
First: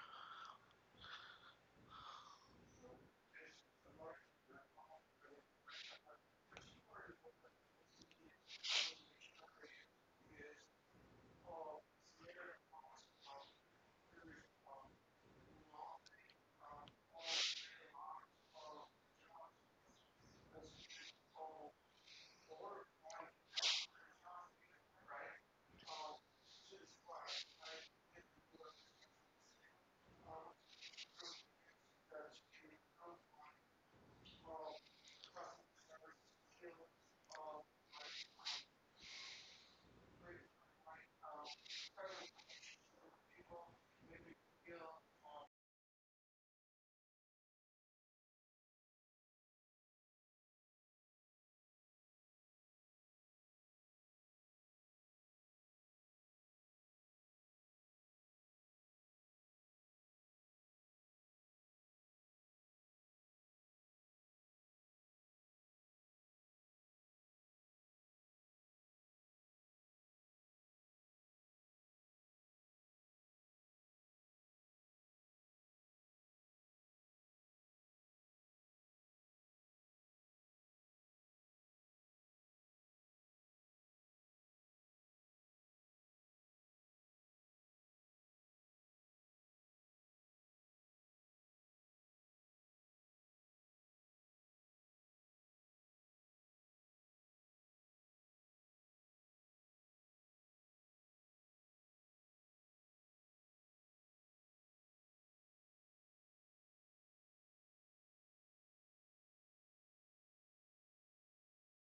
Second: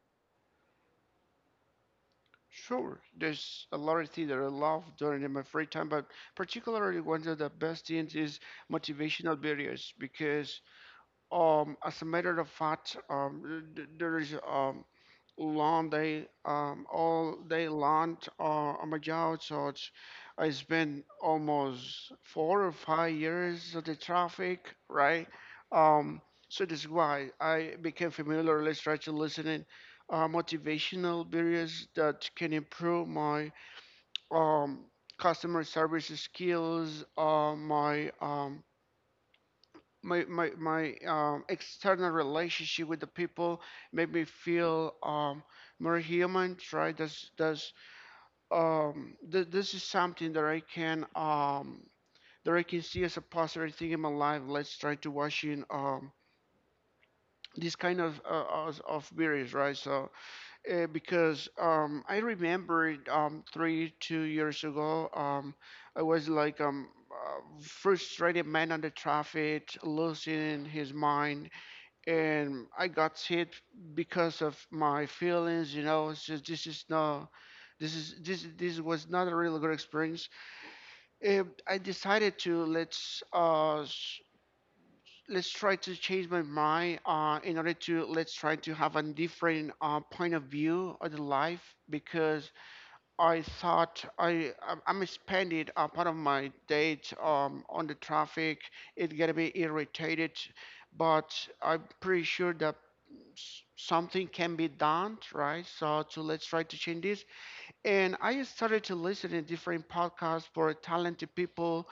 [SPEAKER 1] Sure, there's a lot of things that I love during my free time, but particularly one of the best things is motivational videos because as a matter of fact, there is long day, all day long on my job. So it's been almost 4 or 5 years of the traffic, right? Um, so this is why I became familiar with try to listening motivational videos that can improve my um, customer service skills, my my my my external relationship with the people made me feel more human. Right? This is something that I can see as a positive thing in my life. Let's try to watch in this kind of of videos, right? So because I remember 3 2 years ago, I was like Frustrated man on the traffic, losing his mind, and I got hit because of my feelings. You know, it's just this is no, this is this this was not a really good experience. And I decided to let's try to change my mind in order to let's try to have a different point of view of the life because I thought I'm spending a part of my day on the traffic. It's gonna be irritated, but I'm pretty sure that something can be done, right? So to let's try to change this. And I started to listen to different podcasts for talented people,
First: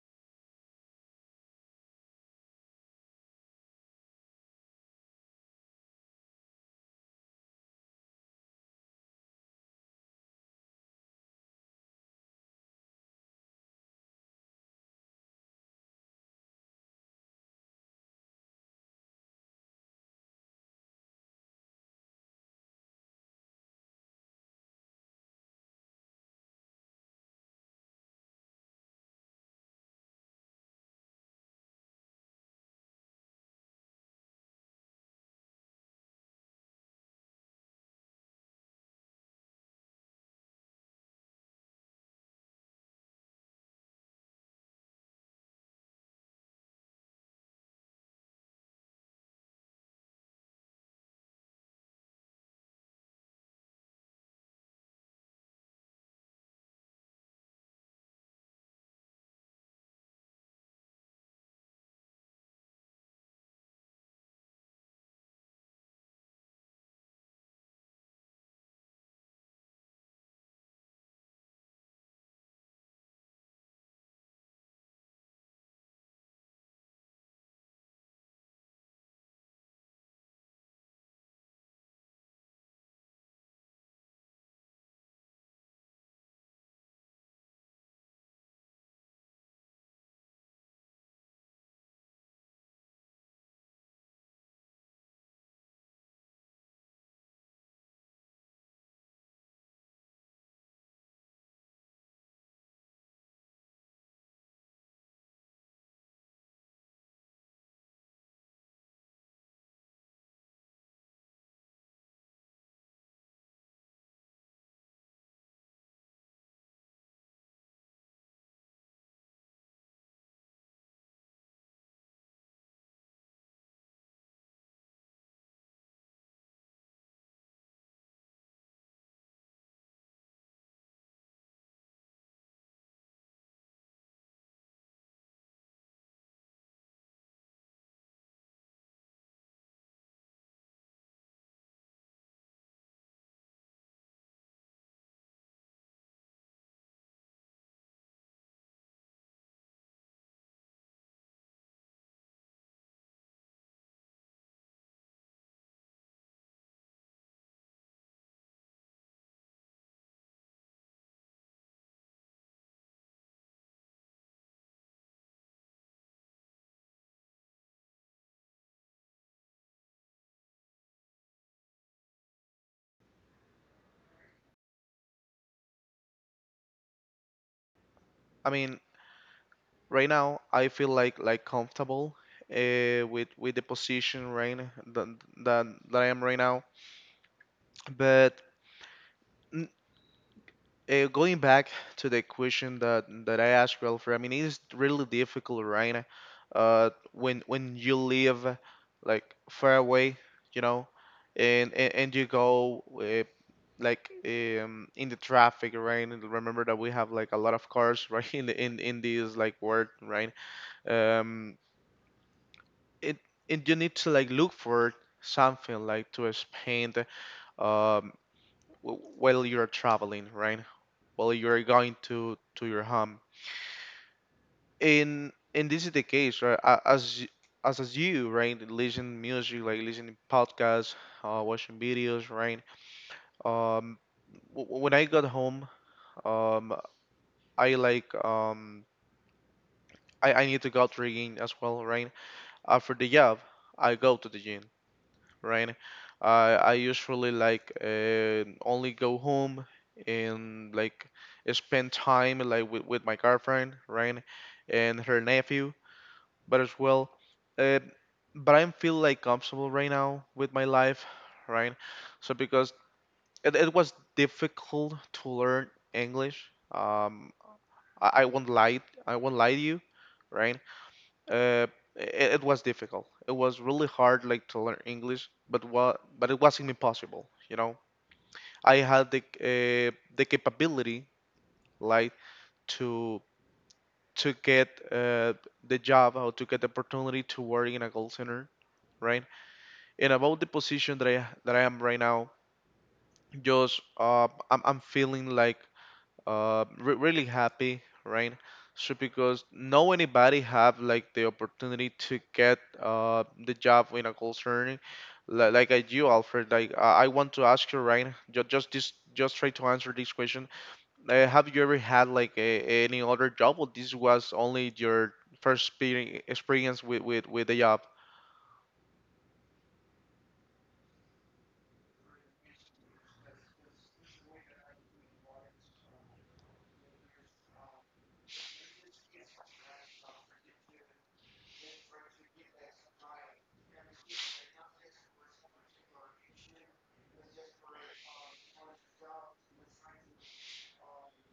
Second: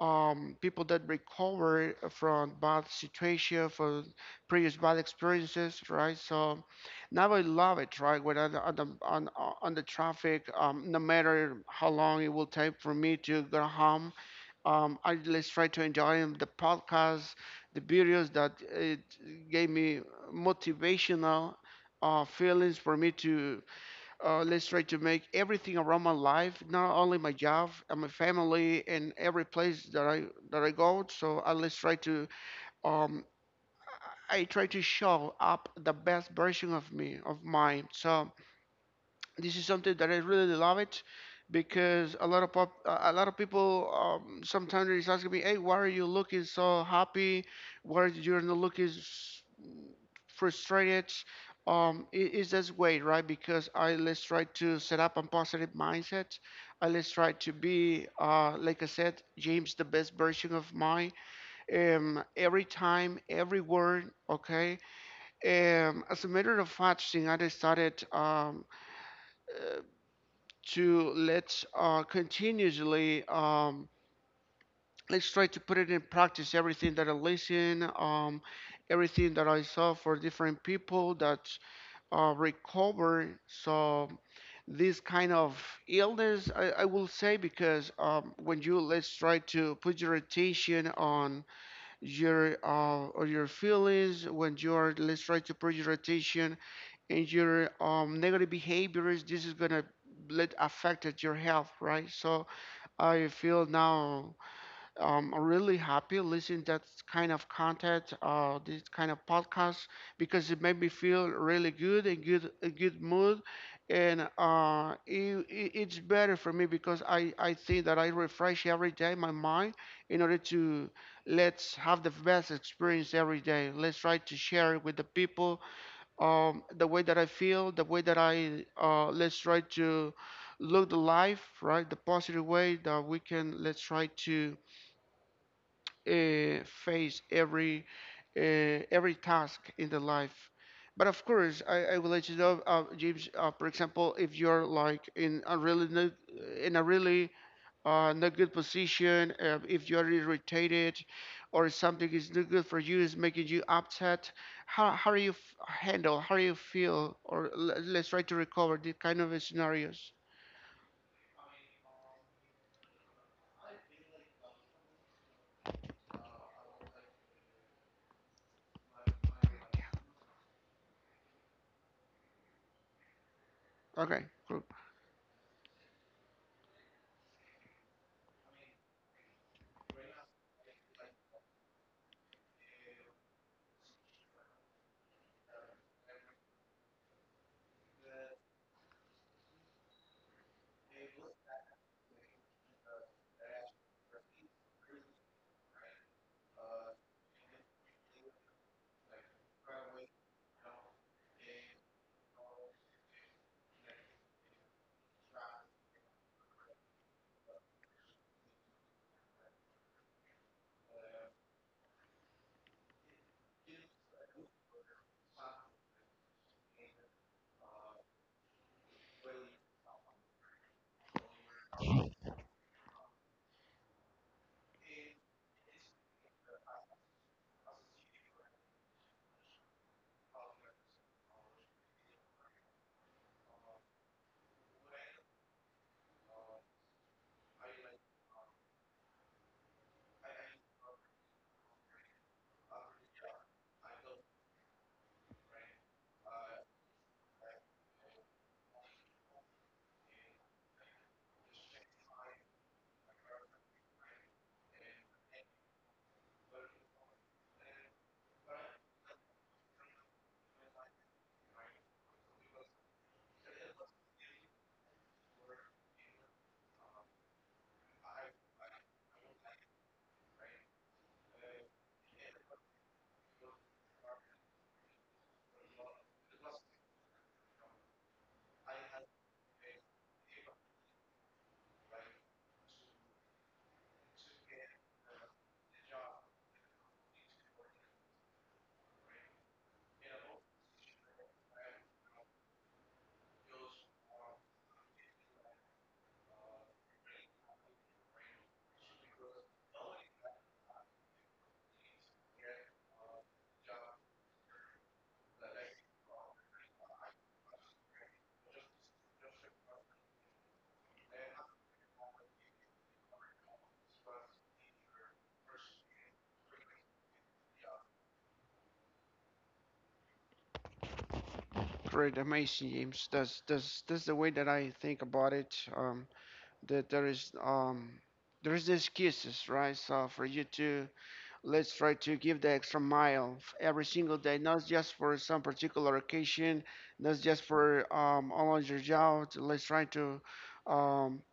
[SPEAKER 1] people that recover from bad situation, from previous bad experiences, right? So now I love it, right? When on the traffic, no matter how long it will take for me to go home, I just try to enjoy the podcast, the videos that it gave me motivational feelings for me to let's try to make everything around my life, not only my job and my family and every place that I go. So I let's try to um, I try to show up the best version of me, of mine. So this is something that I really love it, because a lot of people sometimes is asking me, "Hey, why are you looking so happy? Why you're not looking frustrated?" It is this way, right? Because I let's try to set up a positive mindset. I let's try to be, like I said, James, the best version of mine every time, every word, okay? As a matter of fact, Singade started uh, to let's continuously let's try to put it in practice. Everything that I listen, everything that I saw for different people that recover. So this kind of illness, I will say, because when you let's try to put your attention on your or your feelings when you are let's try to put your attention and your negative behaviors, this is gonna let affect your health, right? So I feel now, I'm really happy listening that kind of content, this kind of podcast, because it made me feel really good and good, a good mood, and it's better for me because I think that I refresh every day my mind in order to let's have the best experience every day. Let's try to share it with the people, the way that I feel, the way that I let's try to look the life, right, the positive way that we can let's try to face every task in the life. But of course, I will let you know, James. For example, if you're like in a really no, in a really not good position, if you're irritated, or something is not good for you, is making you upset, how do you handle, how do you feel, or let's try to recover these kind of scenarios. Okay, cool.
[SPEAKER 2] I mean, right now I feel, like comfortable, with the position, right, that that, that I am right now, but n- going back to the question that I asked Ralph, I mean, it's really difficult, right? When you live, like, far away, you know, and you go, like, in the traffic, right? And remember that we have, like, a lot of cars, right? In the, in this, like, world, right? Um, it And you need to, like, look for something, like, to spend, um while you're traveling, right, while you are going to your home. And this is the case, right? A- As y- as as you, right, listen music, like, listening podcasts, watching videos, right? Um, when I got home, um, I, like, I need to go to the gym as well, right? After the job, I go to the gym, right? I usually, like, only go home, and, like, spend time, like, with my girlfriend, right? And her nephew, but as well, uh, but I'm feel, like, comfortable right now with my life, right? So because it was difficult to learn English, um, I won't lie, I won't lie to you, right? uh, it was difficult. It was really hard, like, to learn English, but but it wasn't impossible. I had the capability, like, to to get, the job, or to get the opportunity to work in a call center, right? And about the position that I am right now, just, I'm feeling, like, really happy, right? So because no anybody have, like, the opportunity to get, the job in a call center, like I do, Alfred. Like, I want to ask you, right? Just this, just try to answer this question. Have you ever had, like, any other job, or this was only your first experience with the job?
[SPEAKER 1] Great, amazing, James. That's the way that I think about it. That there is excuses, right? So for you to let's try to give the extra mile every single day, not just for some particular occasion, not just for all on your job. Let's try to um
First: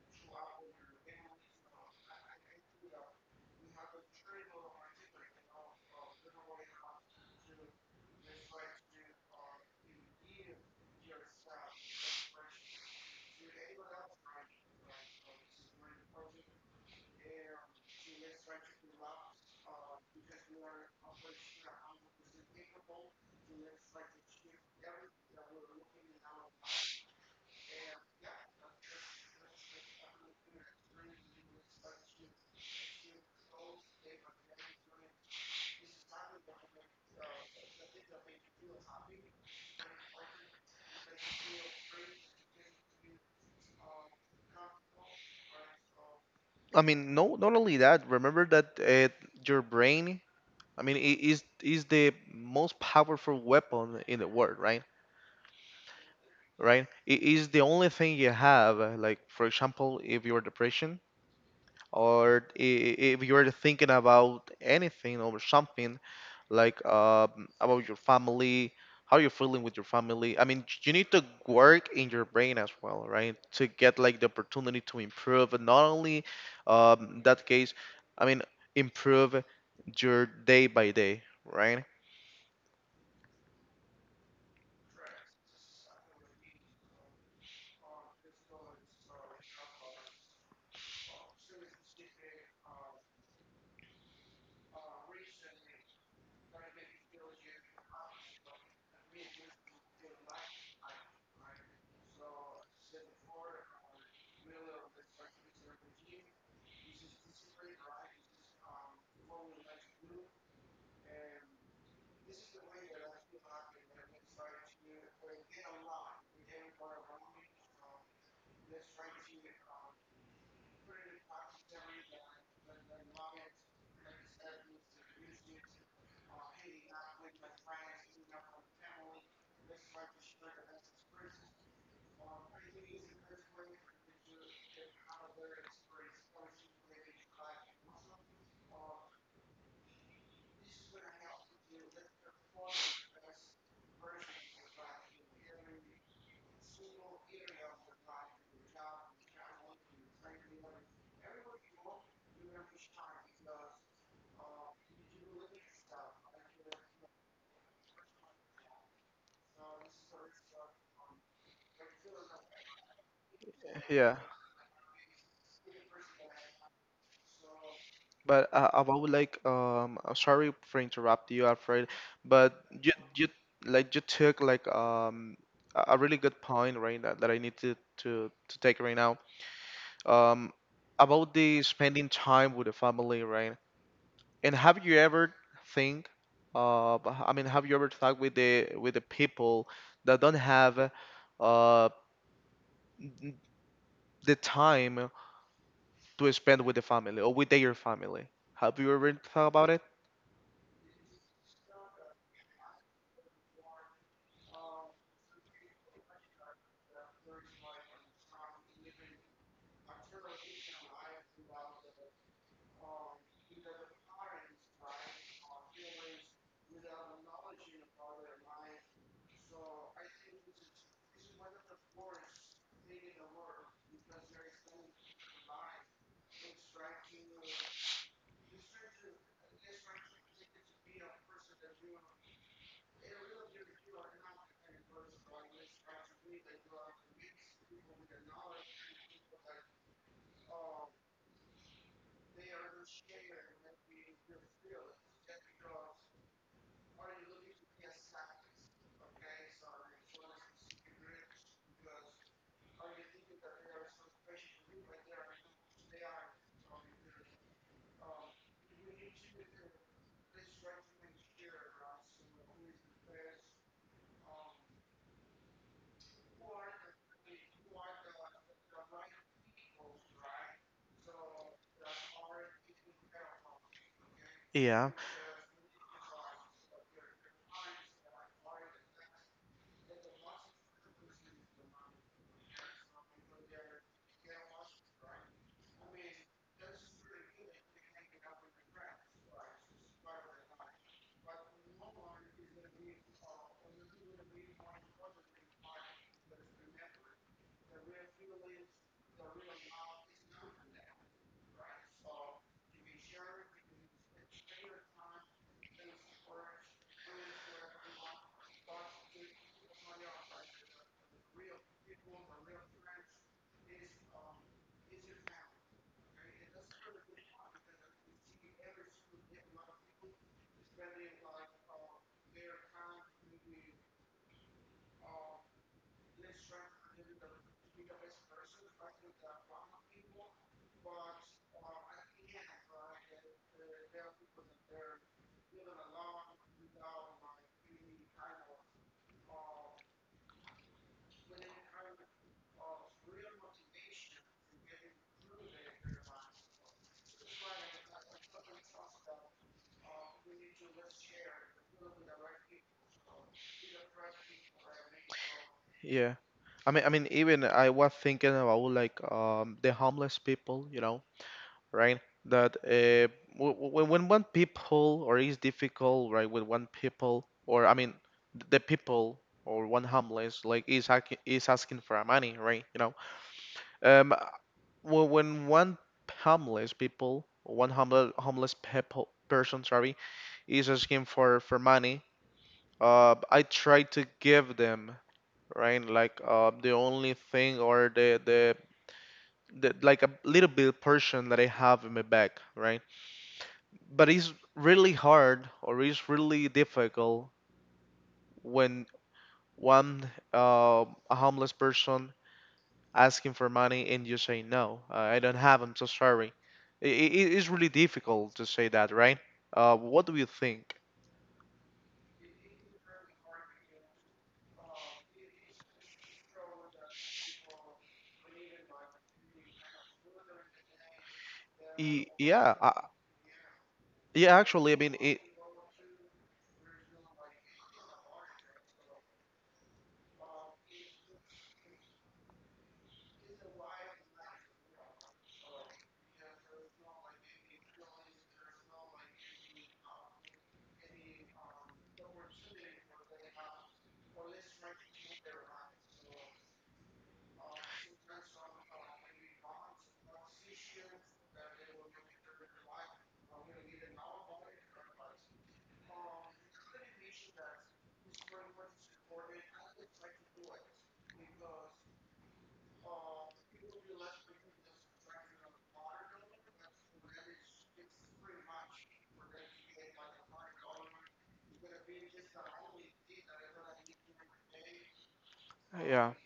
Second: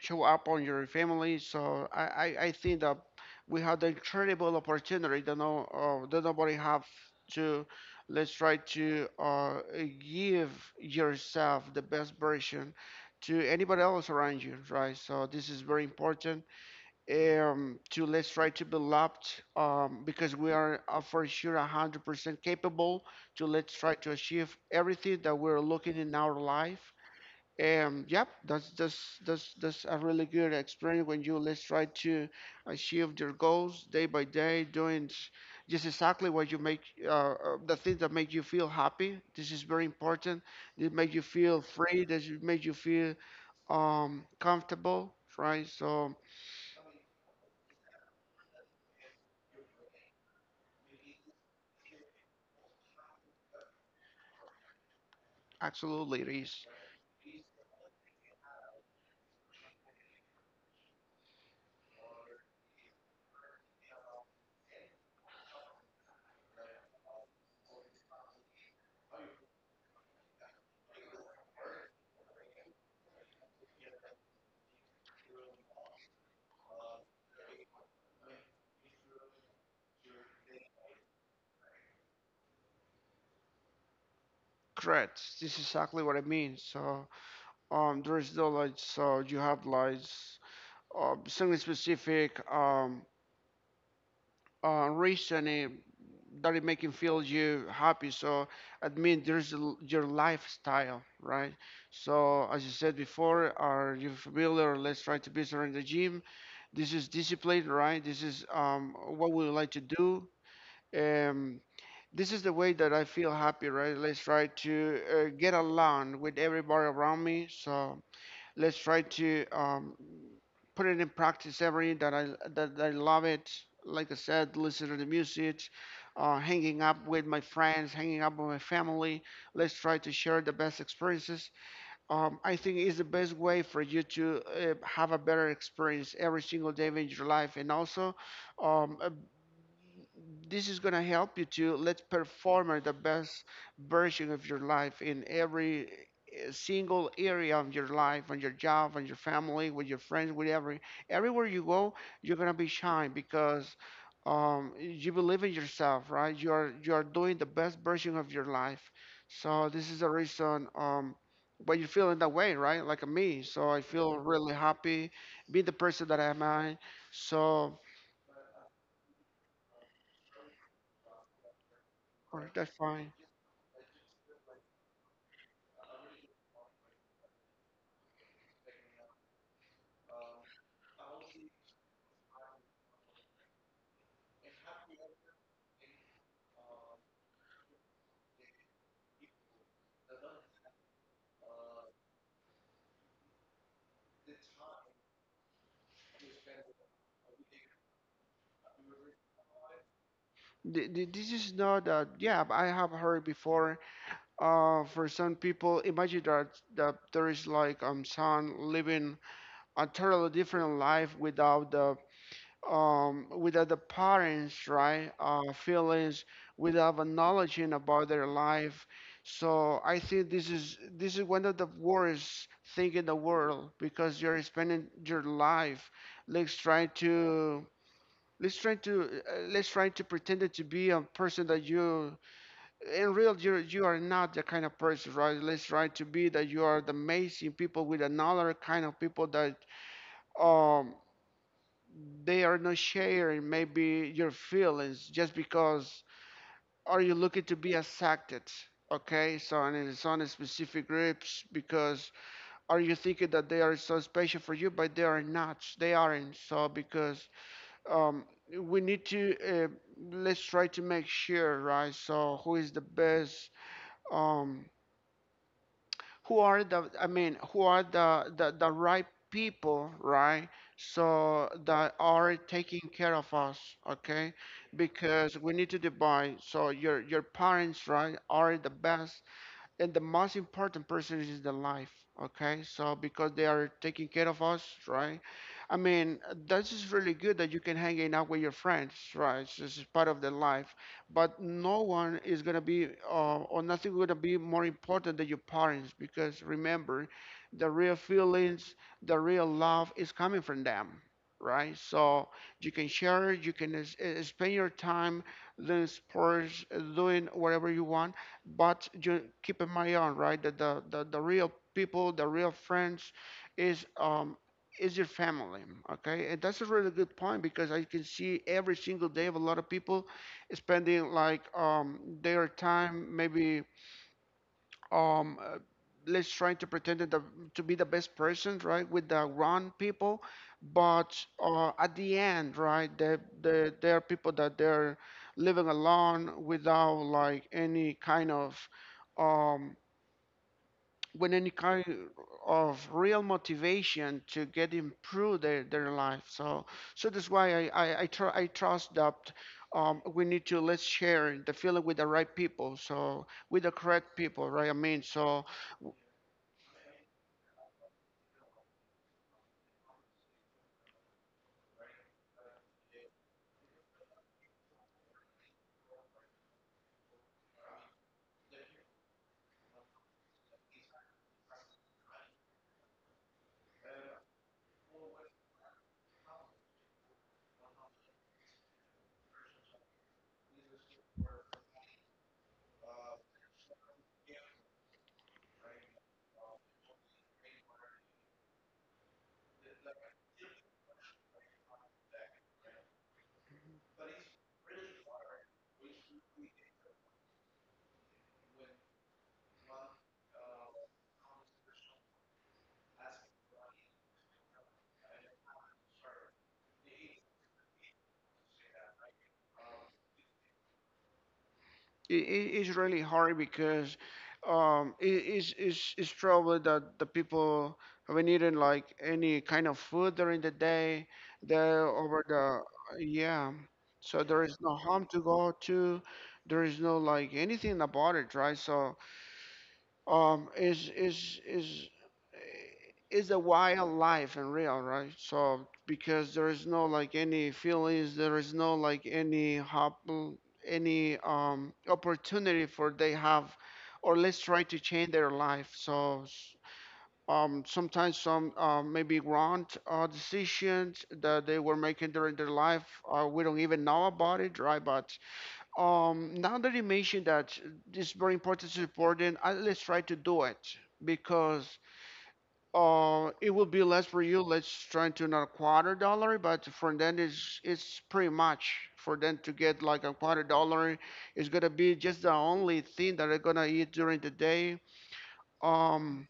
[SPEAKER 1] show up on your family. So I think that we had an incredible opportunity that no that nobody have to let's try to give yourself the best version to anybody else around you, right? So this is very important, to let's try to be loved, because we are for sure 100% capable to let's try to achieve everything that we're looking in our life. Yep, that's a really good experience when you let's try to achieve your goals day by day, doing just exactly what you make uh, uh, the things that make you feel happy. This is very important. It make you feel free. This make you feel comfortable, right? So
[SPEAKER 2] I mean, no, not only that. Remember that, your brain. I mean, is the most powerful weapon in the world, right?
[SPEAKER 1] absolutely, it is
[SPEAKER 2] Right? It is the only thing you have. Like, for example, if you're depression, or if you're thinking about anything or something, like, about your family, how you're feeling with your family. I mean, you need to work in your brain as well, right? To get, like, the opportunity to improve, and not only, that case, I mean, improve your day by day, right?
[SPEAKER 1] correct. This is exactly what I mean. So there is no like so you have like something specific. Rich and that it doesn't make him feel you happy. So admit there's your lifestyle, right? So as you said before, are you familiar? Let's try to be better in the gym. This is discipline, right? This is what we would like to do. Um, this is the way that I feel happy, right? Let's try to get along with everybody around me. So let's try to put it in practice every day, that I love it. Like I said, listen to the music, hanging up with my friends, hanging up with my family. Let's try to share the best experiences. I think is the best way for you to have a better experience every single day in your life, and also um, uh, this is going to help you to let's perform at the best version of your life in every single area of your life, on your job, on your family, with your friends, with everywhere you go, you're going to be shine because you believe in yourself, right? You are doing the best version of your life. So this is the reason why you're feeling that way, right? Like me. So I feel
[SPEAKER 2] Yeah.
[SPEAKER 1] really happy being the person that I am. I. So
[SPEAKER 2] But, about, like, sorry for interrupt you, Alfred,
[SPEAKER 1] all right,
[SPEAKER 2] but
[SPEAKER 1] that's
[SPEAKER 2] you
[SPEAKER 1] fine.
[SPEAKER 2] you like, you took, like, a really good point, right, that, I need to, to take right now. Um, about the spending time with the family, right? And have you ever think, uh I mean, have you ever talked with the people that don't have, uh n- the time to spend with the family or with their family? Have you ever thought about it?
[SPEAKER 1] This is not that. Yeah, I have heard before. For some people, imagine that there is like son living a totally different life without the without the parents, right? Feelings, without acknowledging about their life. So I think this is one of the worst thing in the world because you're spending your life like trying to let's try to pretend it to be a person that you in real you you are not the kind of person, right? Let's try to be that you are the amazing people with another kind of people that um they are not sharing maybe your feelings just because are you looking to be accepted? Okay, so and it's on specific groups because are you thinking that they are so special for you, but they are not. They aren't. So because, um, we need to uh, let's try to make sure, right, so who is the best, um, who are the, I mean, who are the right people, right, so that are taking care of us. Okay,
[SPEAKER 2] Yeah.
[SPEAKER 1] because we need to divide. So your parents, right, are the best, and the most important person is the life. Okay, so because they are taking care of us, right? I mean, that's just really good that you can hang out with your friends, right, it's just part of the life. But no one is going to be or nothing going to be more important than your parents, because remember, the real feelings, the real love is coming from them, right? So you can share, you can spend your time doing sports, doing whatever you want, but you keep in mind, on, right, that the real people, the real friends is, is your family. Okay. And that's a really good point because I can see every single day of a lot of people spending like their time maybe um uh, let's try to pretend to be the best person, right, with the wrong people, but at the end, right, there are people that they're living alone without like any kind of um with any kind of real motivation to get improve their life. So so that's why I trust that we need to let's share the feeling with the right people, so with the correct people, right, I mean so.
[SPEAKER 2] Yeah. I mean, even I was thinking about, like, the homeless people, right? That, when one people, or is difficult, right, with one people, or I mean, the people, or one homeless, like, is hacking, is asking for money, right? You know, um, when one homeless people, one homeless people person, sorry, is asking for money, I try to give them, right? Like, the only thing, or the, like, a little bit portion that I have in my bag, right? But it's really hard, or it's really difficult when one a homeless person asking for money and you say no, I don't have. I'm so sorry. It is really difficult to say that, right? What do you think?
[SPEAKER 1] It is really hard because it is it's is probably that the people have been eating like any kind of food during the day. They over
[SPEAKER 2] Yeah,
[SPEAKER 1] the, yeah, so
[SPEAKER 2] yeah.
[SPEAKER 1] there is
[SPEAKER 2] Actually, I
[SPEAKER 1] no
[SPEAKER 2] mean,
[SPEAKER 1] home to go to. There is no like anything about it, right? So um is is is is a wild life and real, right? So because there is no like any feelings, there is no like any hop, any opportunity for they have or let's try to change their life. So sometimes some maybe wrong decisions that they were making during their life, we don't even know about it, right. But now that you mentioned that, it's very important to support it, let's try to do it because, it will be less for you. Let's try to not a quarter dollar, but for them it's pretty much for them to get like a quarter dollar. It's gonna be just the only thing that they're gonna eat during the day.
[SPEAKER 2] yeah.
[SPEAKER 1] Um,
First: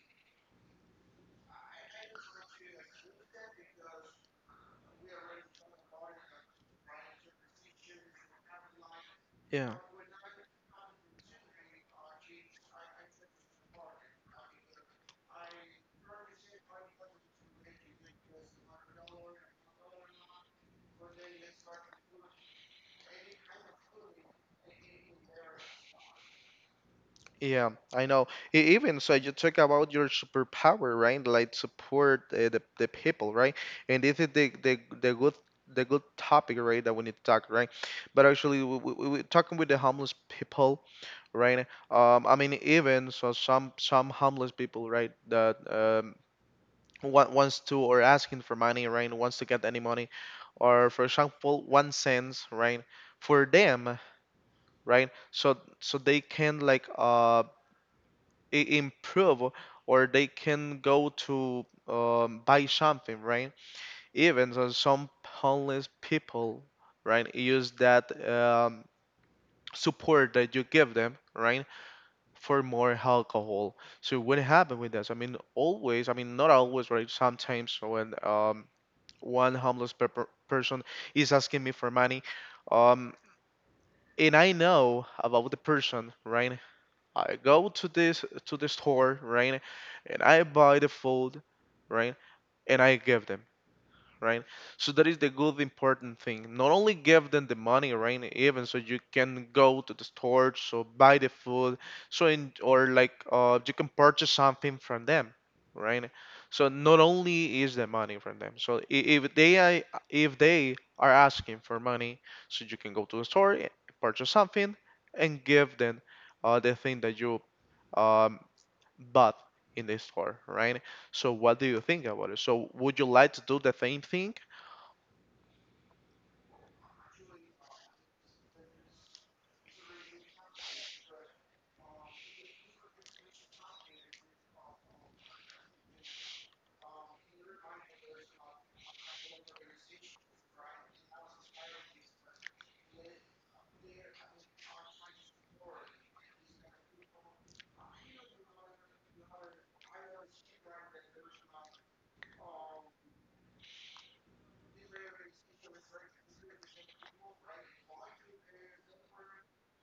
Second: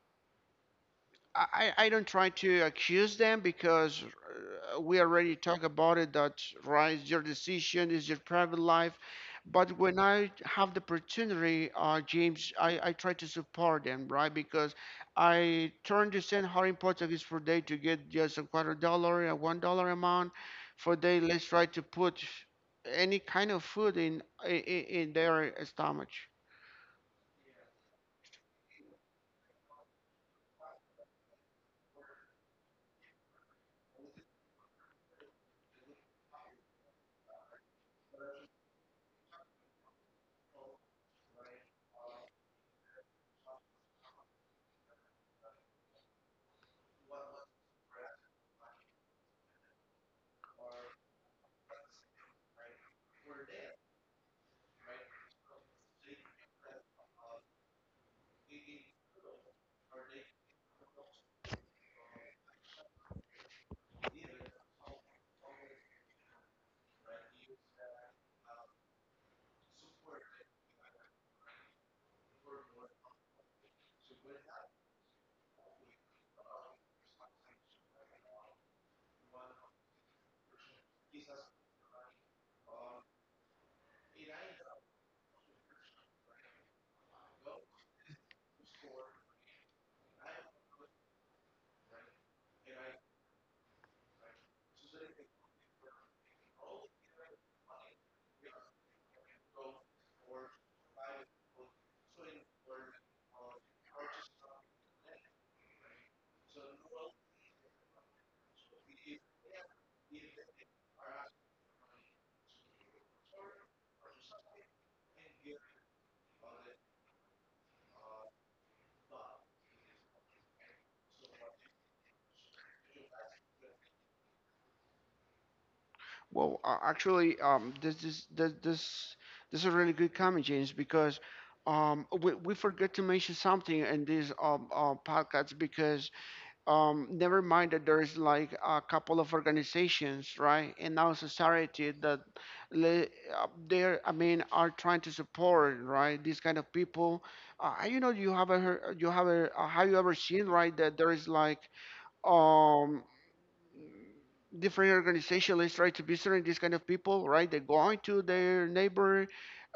[SPEAKER 1] I, I don't try to accuse them because, we already talked about it that right is your decision, is your private life. But
[SPEAKER 2] Yeah.
[SPEAKER 1] when I have the opportunity, James, I try to support them, right, because I turn to understand how important it is for they to get just a quarter dollar, a $1 amount, for they let's try to put any kind of food in their stomach.
[SPEAKER 2] Yeah, I know. Even so, you talk about your superpower, right? Like, support, the people, right? And this is the good topic, right, that we need to talk, right? But actually, we talking with the homeless people, right? I mean, even so, some homeless people, right, that wants to, or asking for money, right? Wants to get any money, or for example, 1 cents, right? For them, right? So they can, like, improve, or they can go to, buy something, right. Even so, some homeless people, right, use that, support that you give them, right, for more alcohol. So what happened with this? I mean, always, I mean, not always, right, sometimes when, one homeless person is asking me for money, um, and I know about the person, right. I go to this to the store, right, and I buy the food, right, and I give them, right. So that is the good important thing. Not only give them the money, right? Even so, you can go to the store, so buy the food, so in, or, like, you can purchase something from them, right? So not only is the money from them. So if they are asking for money, so you can go to the store, purchase something, and give them, the thing that you, um, bought in the store, right. So what do you think about it? So would you like to do the same thing?
[SPEAKER 1] Well, actually, this this is a really good comment, James, because we forget to mention something in these podcasts because never mind that there's like a couple of organizations, right, in our society that le- they're I mean are trying to support right these kind of people. You know, you have a have you ever seen right that there is like um different organization. Let's try to visit these kind of people, right? They go on to their neighbor.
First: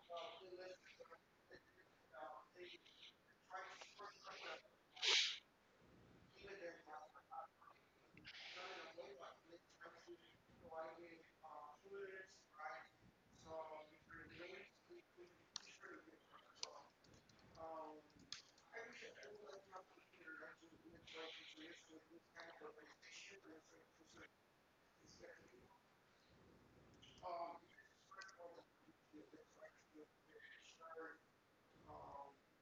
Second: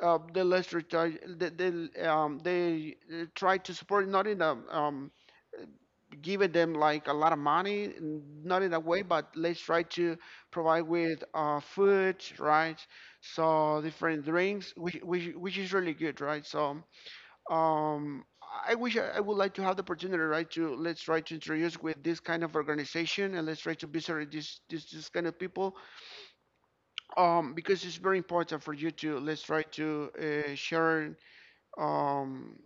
[SPEAKER 1] They let's retry, they try to support not in a, giving them like a lot of money, not in that way, but let's try to provide with food, right? So different drinks, which which is really good, right? So. Um, I wish I would like to have the opportunity, right, to let's try to introduce with this kind of organization and let's try to visit this kind of people, because it's very important for you to let's try to share, um,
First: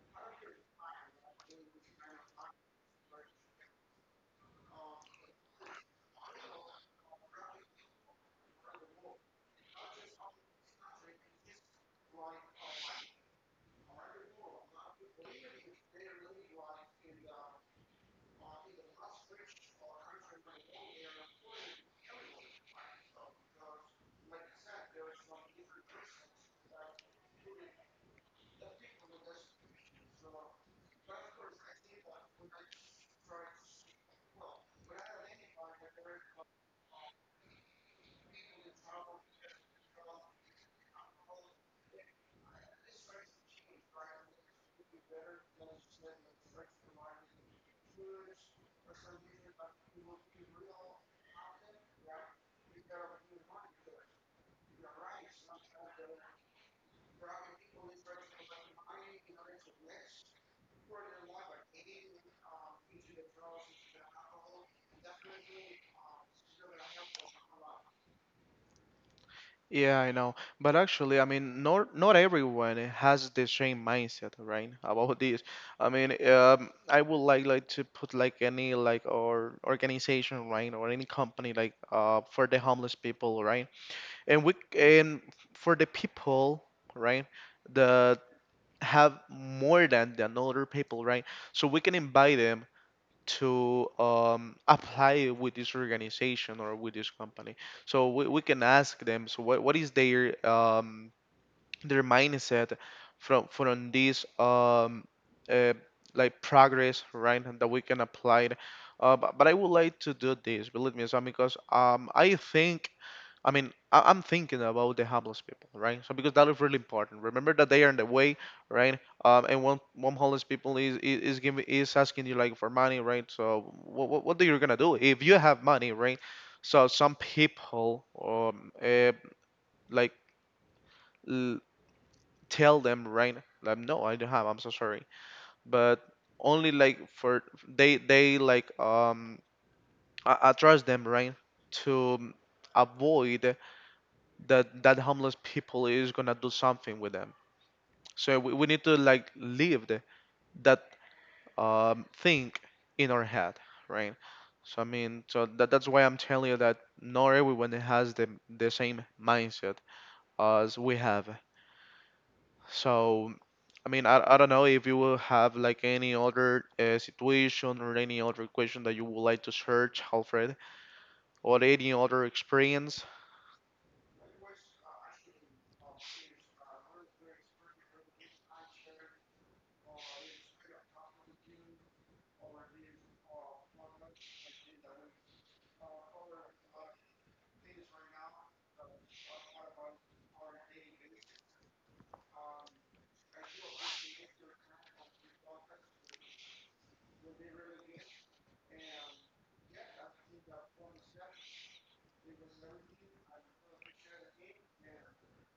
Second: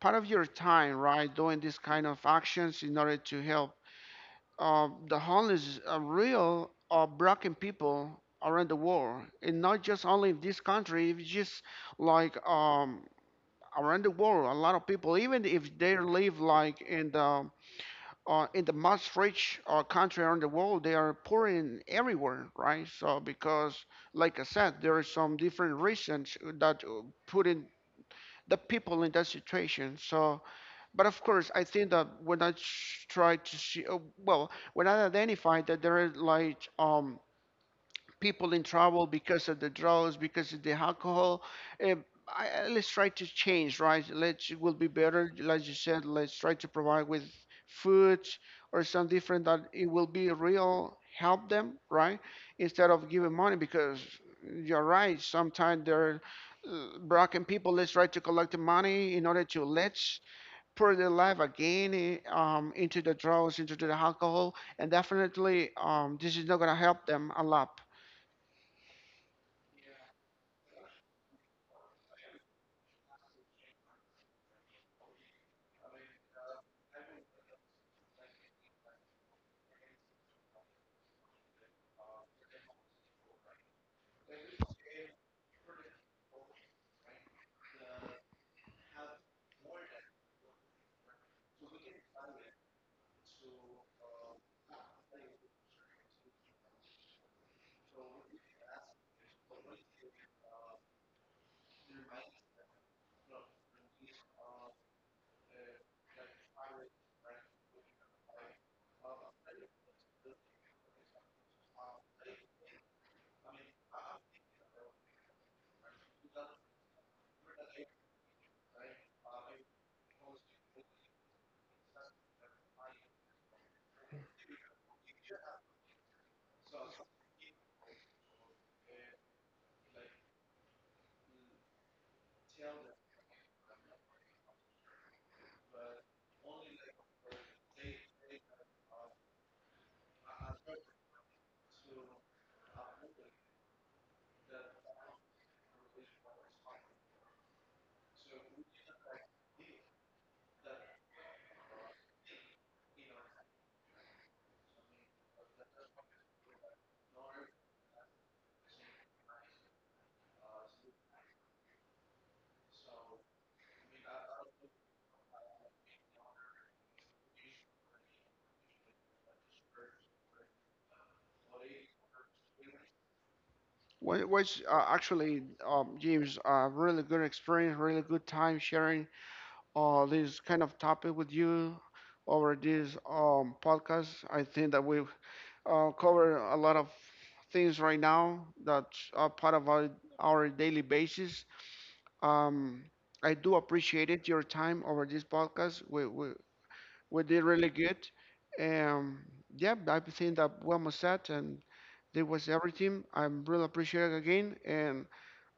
[SPEAKER 1] part of your time, right, doing this kind of actions in order to help the homeless, real broken people around the world, and not just only in this country, it's just like, around the world. A lot of people, even if they live like in the most rich country around the world, they are poor in everywhere, right? So because, like I said, there are some different reasons that put in the people in that situation. So, but of course, I think that when I try to see, well, when I identify that there is like people in trouble because of the drugs, because of the alcohol. Uh, let's try to change, right? Let's it will be better, like you said. Let's try to provide with food or some different that it will be real help them, right? Instead of giving money, because you're right. Sometimes they're broken people. Let's try to collect the money in order to let's pour their life again, into the drugs, into the alcohol, and definitely, this is not going to help them a lot.
[SPEAKER 2] Yeah, I know. But actually, I mean, not everyone has the same mindset, right? About this. I mean, I would like, to put, like, any like or organization, right, or any company, like, for the homeless people, right, and we and for the people, right, that have more than other people, right? So we can invite them to, apply with this organization, or with this company. So we can ask them. So what is their, their mindset from this, uh, like, progress, right, and that we can apply it. But, I would like to do this. Believe me, so because, I think, I mean, I'm thinking about the homeless people, right. So because that is really important. Remember that they are in the way, right. And one homeless people is giving is asking you, like, for money, right? So what are you gonna do if you have money, right? So some people, like, l- tell them, right, like, no, I don't have. I'm so sorry, but only, like, for they like, I trust them, right, to avoid that that homeless people is gonna do something with them. So we need to, like, leave that, thing in our head, right. So I mean, so that's why I'm telling you that not everyone has the same mindset as we have. So I mean, I don't know if you will have, like, any other, situation, or any other question that you would like to search, Alfred, or any other experience.
[SPEAKER 1] Which, actually, gives a really good experience, really good time sharing this kind of topic with you over this, podcast. I think that we've covered a lot of things right now that are part of our daily basis. Um, I do appreciate it, your time over this podcast. We did really good. Um, yeah, I think that we're almost set, and that was everything. I'm really appreciative again, and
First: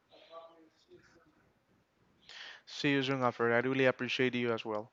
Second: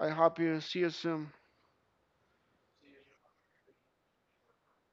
[SPEAKER 1] I hope you see you soon.
[SPEAKER 2] See you soon, Alfred. I really appreciate you as well.